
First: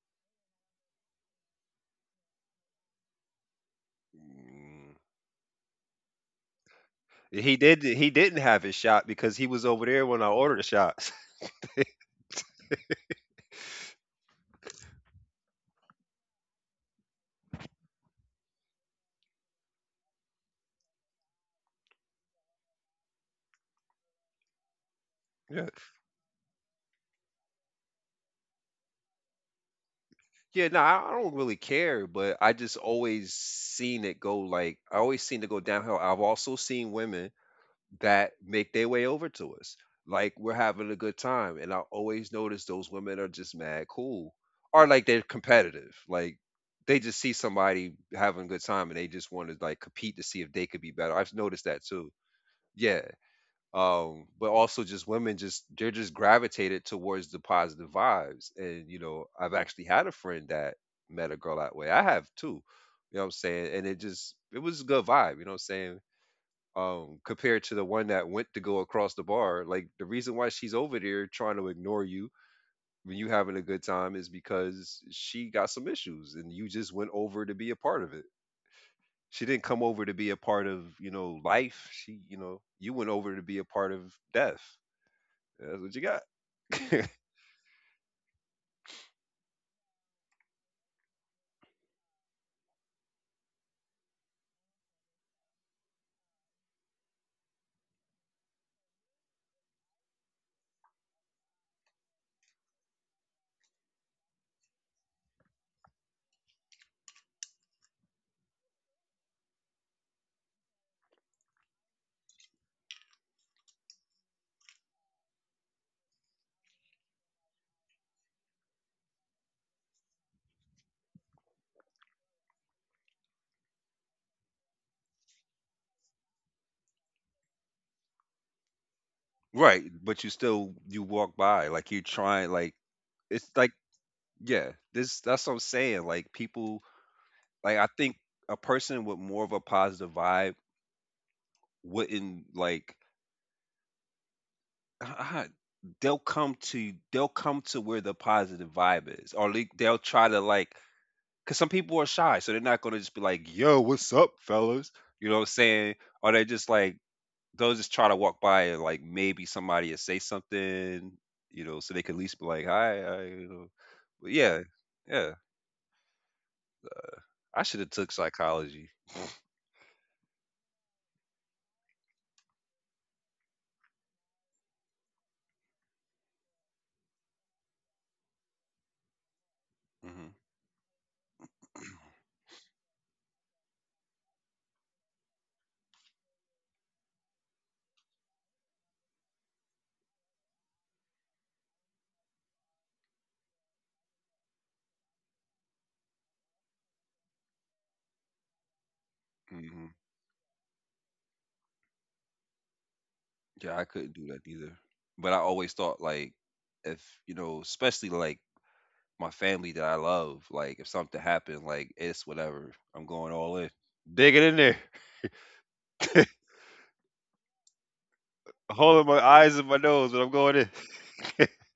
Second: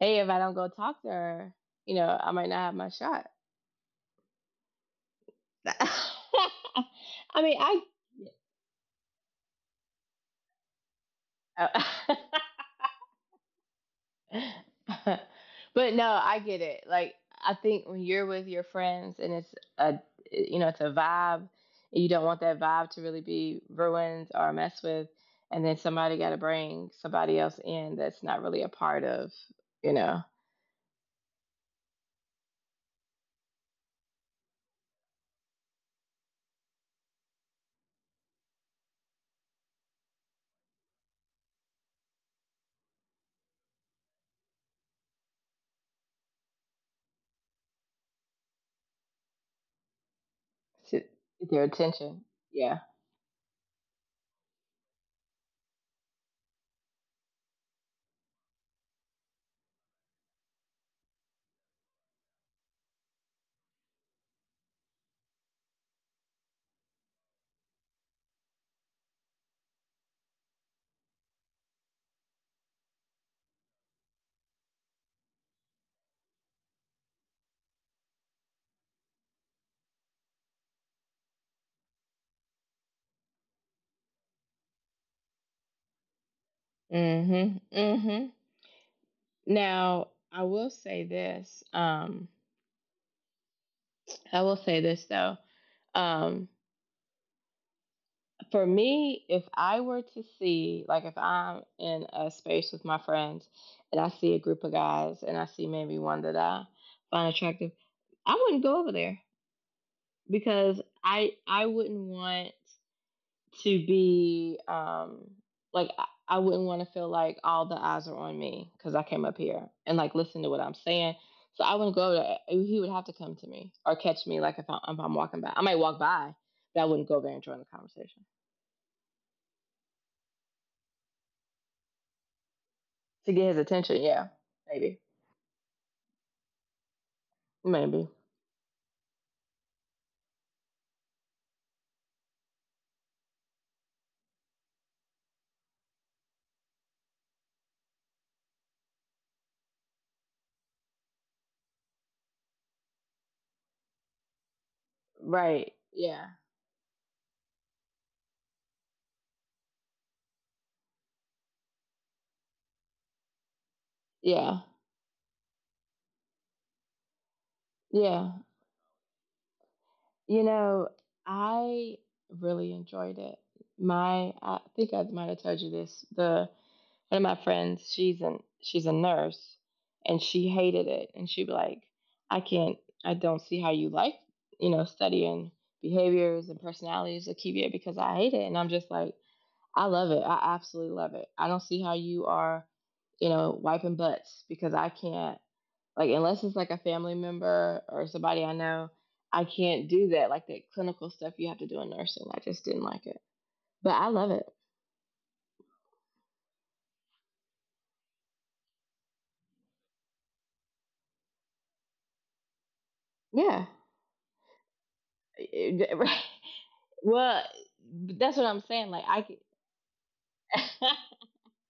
[SPEAKER 1] hey, if I don't go talk to her, you know, I might not have my shot.
[SPEAKER 2] Mm.
[SPEAKER 1] I
[SPEAKER 2] He
[SPEAKER 1] mean, I.
[SPEAKER 2] did. He didn't have his shot because he was over there when I ordered the shots.
[SPEAKER 1] Uh, but no, I get it. Like, I think when you're with your friends and it's a, you know, it's a vibe, you don't want that vibe to really be ruined or messed with. And
[SPEAKER 2] Yeah.
[SPEAKER 1] then somebody got to bring somebody else in that's not really a part of, you know,
[SPEAKER 2] Yeah, no, I don't really care, but I just always seen it go, like, I always seen it go downhill. I've also seen women that make their way over to us. Like, we're having a good time. And I always notice those women are just mad cool. Or like they're competitive. Like, they just see somebody having a good time and they just want to like compete to see if they could be
[SPEAKER 1] to
[SPEAKER 2] better. I've
[SPEAKER 1] get their
[SPEAKER 2] noticed that too.
[SPEAKER 1] attention. Yeah.
[SPEAKER 2] Yeah, um, but also just women just, they're just gravitated towards the positive vibes, and, you know, I've actually had a friend that met a girl that way. I have too. You know what I'm saying? And it just, it was a good vibe, you know what I'm saying? Um, compared to the one that went to go across the bar, like the reason why she's over there trying to ignore you when you having a good time is because she got some issues, and you just went over to be a part of it. She didn't come over to be a part of, you know, life. She, you know, you went over to be a part of death. That's what you got.
[SPEAKER 1] Mm hmm. Mm hmm. Now, I will say this. I will say this though. Um, For me, if I were to see, like if I'm in a space with my friends and I see a group of guys and I see maybe one that I find attractive, I wouldn't go over there because I wouldn't want to be like I wouldn't want to feel like all the eyes are on me because I came up here and like listen to what I'm saying. So I wouldn't go over there. He would have to come to me or catch me like if, I, if I'm walking by. I might walk by, but I wouldn't go over there and join the conversation.
[SPEAKER 2] Right, but you still, you walk by like you try, like,
[SPEAKER 1] To get
[SPEAKER 2] it's
[SPEAKER 1] his
[SPEAKER 2] like,
[SPEAKER 1] attention. Yeah,
[SPEAKER 2] yeah,
[SPEAKER 1] maybe,
[SPEAKER 2] this, that's what I'm saying. Like, people, like, I
[SPEAKER 1] maybe.
[SPEAKER 2] think a person with more of a positive vibe wouldn't like, ah, they'll come to where the positive vibe is, or they, they'll try to like, cuz some people are shy, so they're not going to just be like, "Yo, what's up, fellas?" You know what I'm
[SPEAKER 1] Right.
[SPEAKER 2] saying?
[SPEAKER 1] Yeah.
[SPEAKER 2] Or they just like, they'll just try to walk by and like maybe somebody will say something, you know, so they could at least be like, "Hi," I, you know. But yeah,
[SPEAKER 1] Yeah.
[SPEAKER 2] yeah, I should have took
[SPEAKER 1] Yeah.
[SPEAKER 2] psychology.
[SPEAKER 1] You know, I really enjoyed it. I think I might have told you this. The one of my friends, she's a nurse, and
[SPEAKER 2] Hmm.
[SPEAKER 1] she hated it. And she'd be like, "I can't. I don't see how you like, you know, studying behaviors and personalities of QBA because I hate it." And I'm just like, I love it. I absolutely love it. I don't see how you are, you know, wiping butts because I can't like unless it's like a family member or somebody I know, I
[SPEAKER 2] Hmm.
[SPEAKER 1] can't do that like that clinical stuff you have to do in nursing. I just didn't like it.
[SPEAKER 2] Yeah, I
[SPEAKER 1] But I
[SPEAKER 2] couldn't do
[SPEAKER 1] love
[SPEAKER 2] that
[SPEAKER 1] it.
[SPEAKER 2] either. But I always thought like, if, you know, especially like my family that I love, like if something happened, like it's whatever, I'm going all in,
[SPEAKER 1] Yeah.
[SPEAKER 2] digging in there,
[SPEAKER 1] Well, that's what I'm saying.
[SPEAKER 2] holding
[SPEAKER 1] Like
[SPEAKER 2] my
[SPEAKER 1] I can
[SPEAKER 2] eyes and my nose, and I'm going in.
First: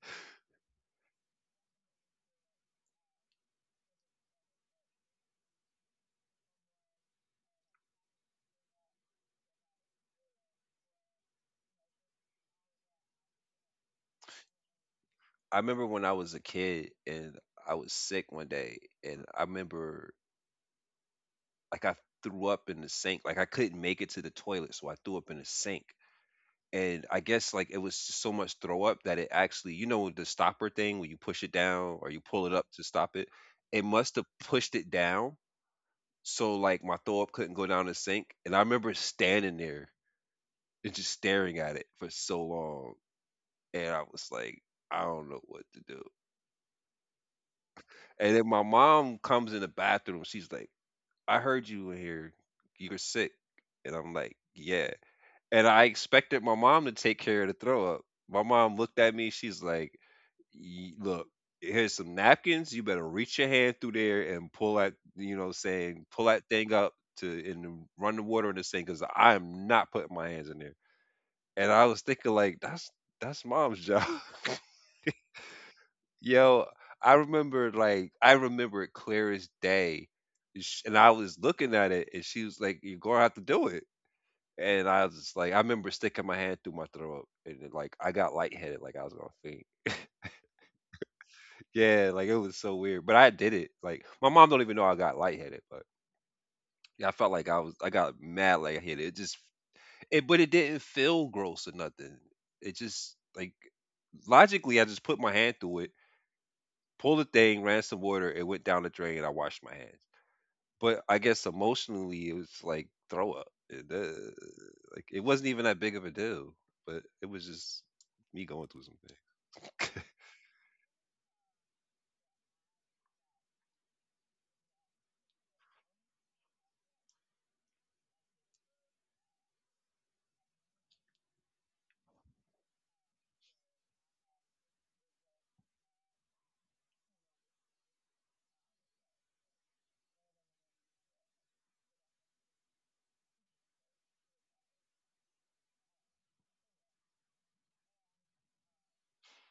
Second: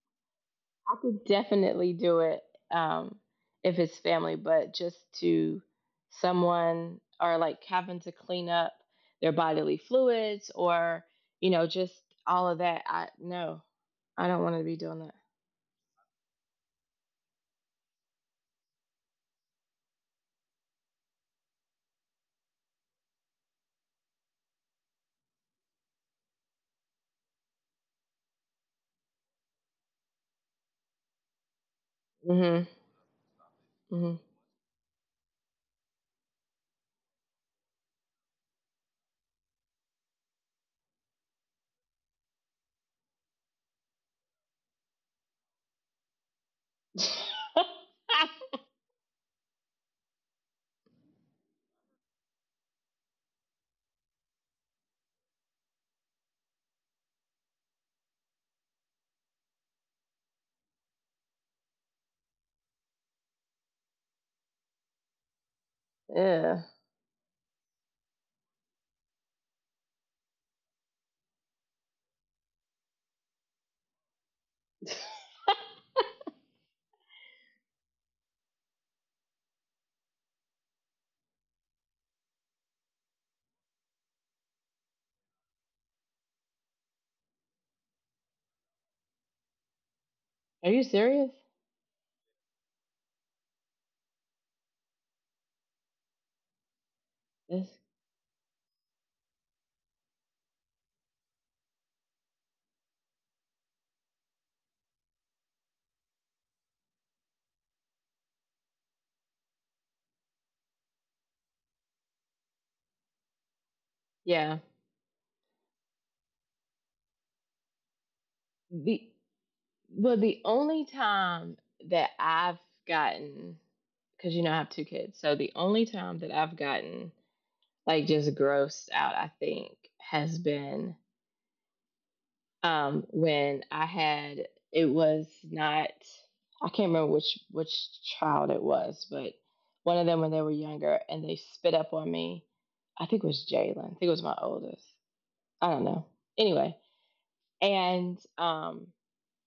[SPEAKER 1] I could definitely do it, um, if it's family, but just to someone or like having to clean up their bodily fluids or, you know, just all of that. I no, I don't want to be doing that.
[SPEAKER 2] I remember when I was a kid and I was sick one day, and I remember like I threw up in the sink. Like I couldn't make it to the toilet, so I threw up in the sink. And I guess like it was just so much throw up that it actually, the stopper thing when you push it down or you pull it up
[SPEAKER 1] Mm-hmm.
[SPEAKER 2] to stop it, it must have pushed it down. So like my throw up couldn't go down the sink. And I remember standing there and just staring at it for so long. And I was like, I don't know what to do.
[SPEAKER 1] Mm-hmm.
[SPEAKER 2] And then my mom comes in the bathroom. She's like, I heard you in here. You were sick. And I'm like, yeah. And I expected my mom to take care of the throw up. My mom looked at me. She's like, look, here's some napkins. You better reach your hand through there and pull that, pull that
[SPEAKER 1] Yeah.
[SPEAKER 2] thing up to and run the water in this thing because I am not putting my hands in there. And I was thinking, like, that's mom's job. Yo, I remember it clear as day, and I was looking at it, and she was like, "You're gonna have to do it," and I was just like I remember sticking my hand through my throat, and then, like, I got lightheaded, like I was gonna faint.
[SPEAKER 1] Are you serious?
[SPEAKER 2] Yeah, like, it was so weird, but I did it, like, my mom don't even know I got lightheaded, but, yeah, I felt like I was
[SPEAKER 1] This,
[SPEAKER 2] I got mad lightheaded, it but it didn't feel gross or nothing. It just, like logically, I just put my hand through it, pulled the thing, ran some water, it went down the drain, and I washed my hands. But I guess emotionally, it was like throw up.
[SPEAKER 1] yeah.
[SPEAKER 2] Like it wasn't even that big of a deal, but it was just me going through
[SPEAKER 1] The
[SPEAKER 2] something.
[SPEAKER 1] well, the only time that I've gotten because you know I have two kids, so the only time that I've gotten like just grossed out, I think, has been when I had it was not I can't remember which child it was, but one of them when they were younger and they spit up on me. I think it was Jalen. I think it was my oldest. I don't know. Anyway, and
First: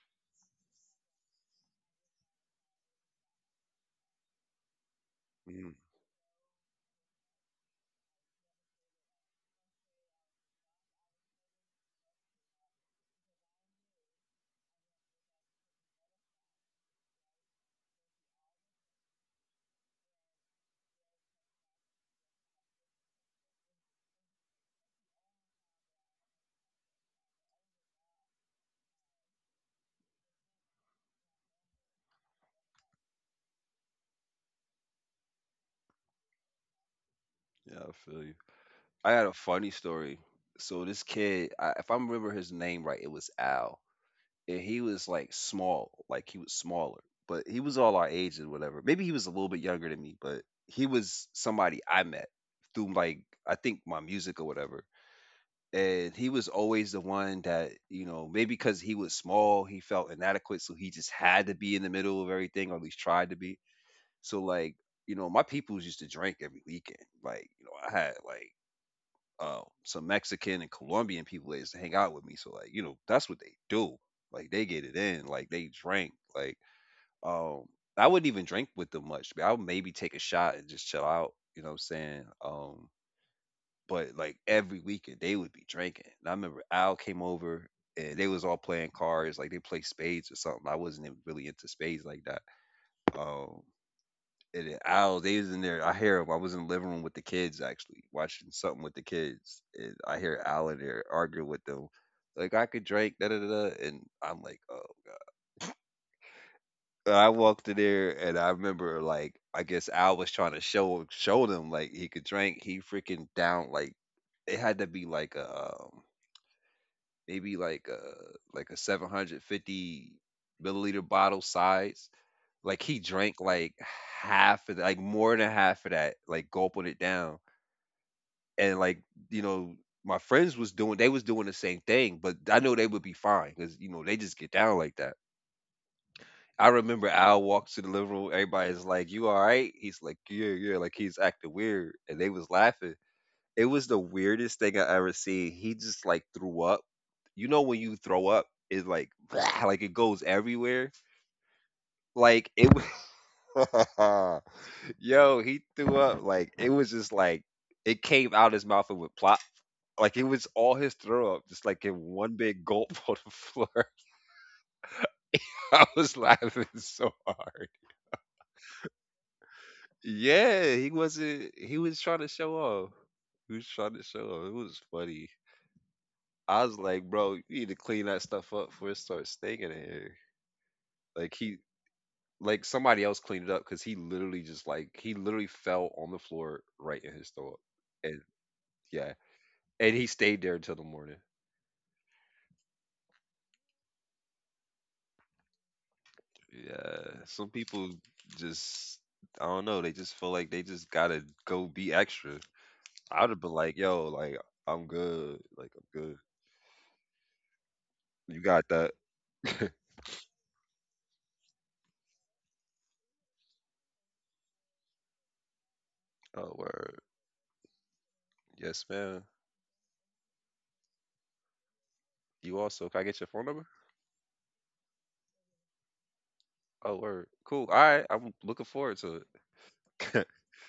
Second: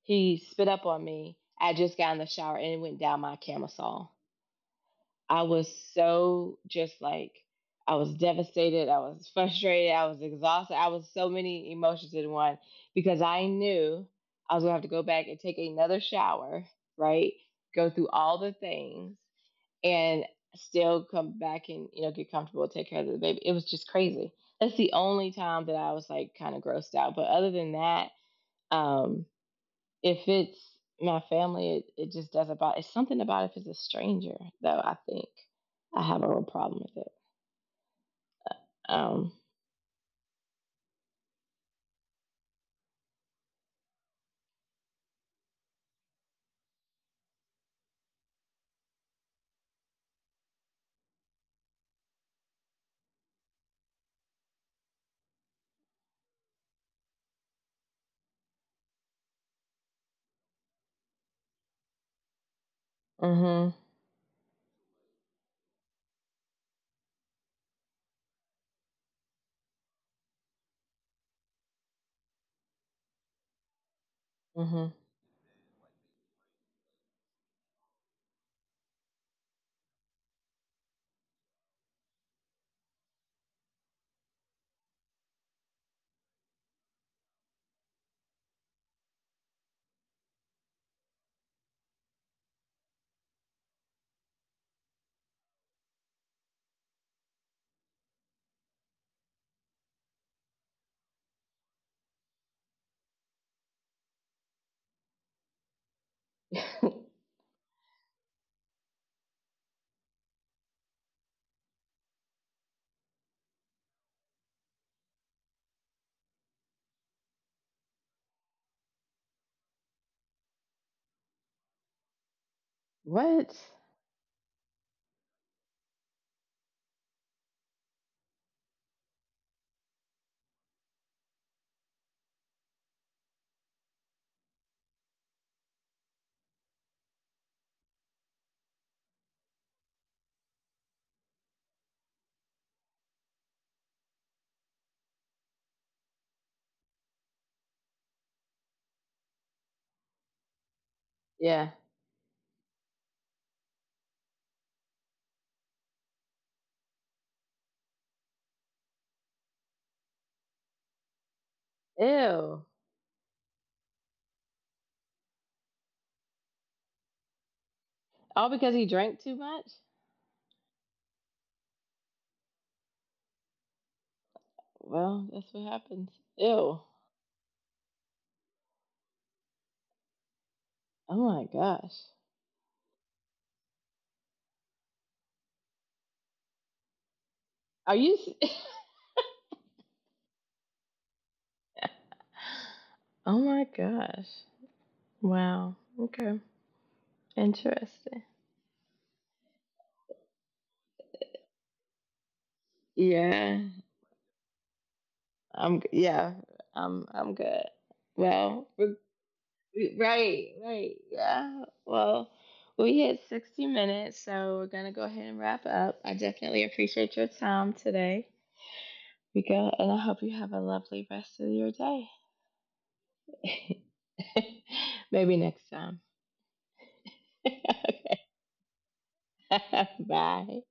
[SPEAKER 1] he spit up on me. I just got in the shower and it went down my camisole. I was
[SPEAKER 2] Mm,
[SPEAKER 1] so just like I was devastated, I was frustrated, I was exhausted. I was so many emotions in one because I knew I was going to have to go back and take another shower, right? Go through all the things and still come back and, you know, get comfortable, take care of the baby. It was just crazy. That's the only time that I was like kind of grossed out. But other than that, um, if it's my family, it just doesn't. It's something about if it's a stranger, though. I think I have a real problem with it.
[SPEAKER 2] yeah, I feel you. I had
[SPEAKER 1] Um.
[SPEAKER 2] a funny story. So this kid, if I remember his name right, it was Al, and he was like small, like he was smaller, but he was all our age and whatever. Maybe he was a little bit younger than me, but he was somebody I met through like I think my music or whatever. And he was always the one that maybe because he was small he felt inadequate so he just had to be in the middle of everything or at least tried to be.
[SPEAKER 1] Mhm.
[SPEAKER 2] So like my peoples used to drink every weekend like I had like some mexican and colombian people that used to hang out with me, so like that's what they do. Like they get
[SPEAKER 1] Mhm.
[SPEAKER 2] it in, like they drink like um I wouldn't even drink with them much. I would maybe take a shot and just chill out, you know what I'm saying. But like every weekend they would be drinking. And I remember Al came over and they was all playing cards, like they play spades or something. I wasn't even really into spades like that. Um, and then they was in there. I hear him. I was in the living room with the kids actually watching something with the kids, and I hear Al in there arguing with them. Like I could drink, da da da, da," and I'm like, oh. And I walked in there, and I remember, like, I guess Al was trying to show them like he could drink. He freaking down like it had to be like a maybe like a 750 milliliter bottle size. Like he drank
[SPEAKER 1] What?
[SPEAKER 2] like half of that, like more than half of that, like gulping it down. And like you know, my friends was doing, they was doing the same thing, but I know they would be fine because they just get down like that. I remember Al walks to the living room. Everybody's like, "You all right?" He's like, "Yeah, yeah." Like he's acting weird, and they was laughing. It was the weirdest thing I ever seen. He just, like, threw up. You know when you throw up, it's like like it goes everywhere?
[SPEAKER 1] Yeah.
[SPEAKER 2] Like, it was, Yo, he threw up, like, it was just like it came out his mouth and went plop. Like, it was all his throw up, just, like, in one big
[SPEAKER 1] Ew.
[SPEAKER 2] gulp on the floor. I was laughing so hard.
[SPEAKER 1] All because he drank too much.
[SPEAKER 2] Yeah, he wasn't, he was trying to show off. He was trying to show off. It was funny.
[SPEAKER 1] Well, that's what happens.
[SPEAKER 2] I was
[SPEAKER 1] Ew.
[SPEAKER 2] like, "Bro, you need to clean that stuff up before it starts stinking in here."
[SPEAKER 1] Oh
[SPEAKER 2] Like
[SPEAKER 1] my
[SPEAKER 2] he
[SPEAKER 1] gosh.
[SPEAKER 2] like somebody else cleaned it up because he literally fell on the floor right in his throat.
[SPEAKER 1] Are you?
[SPEAKER 2] And yeah. And he stayed there until the morning.
[SPEAKER 1] Oh my gosh. Wow. Okay.
[SPEAKER 2] Yeah, some people
[SPEAKER 1] Interesting.
[SPEAKER 2] just I don't know. They just feel like they just gotta go be extra. I'd have been
[SPEAKER 1] Yeah.
[SPEAKER 2] like, yo, like I'm good, like
[SPEAKER 1] I'm.
[SPEAKER 2] I'm good.
[SPEAKER 1] Yeah. I'm. I'm good.
[SPEAKER 2] You got
[SPEAKER 1] Well,
[SPEAKER 2] that?
[SPEAKER 1] we're right, right. Yeah. Well, we hit 60 minutes, so we're going to go ahead and wrap up. I
[SPEAKER 2] Oh
[SPEAKER 1] definitely
[SPEAKER 2] word,
[SPEAKER 1] appreciate your time today,
[SPEAKER 2] yes, man.
[SPEAKER 1] Rika, and I hope you have a lovely rest of your day.
[SPEAKER 2] You also, can I get your phone number?
[SPEAKER 1] Maybe next time.
[SPEAKER 2] Oh word, cool. All right,
[SPEAKER 1] Okay.
[SPEAKER 2] I'm looking forward to it.
[SPEAKER 1] Bye.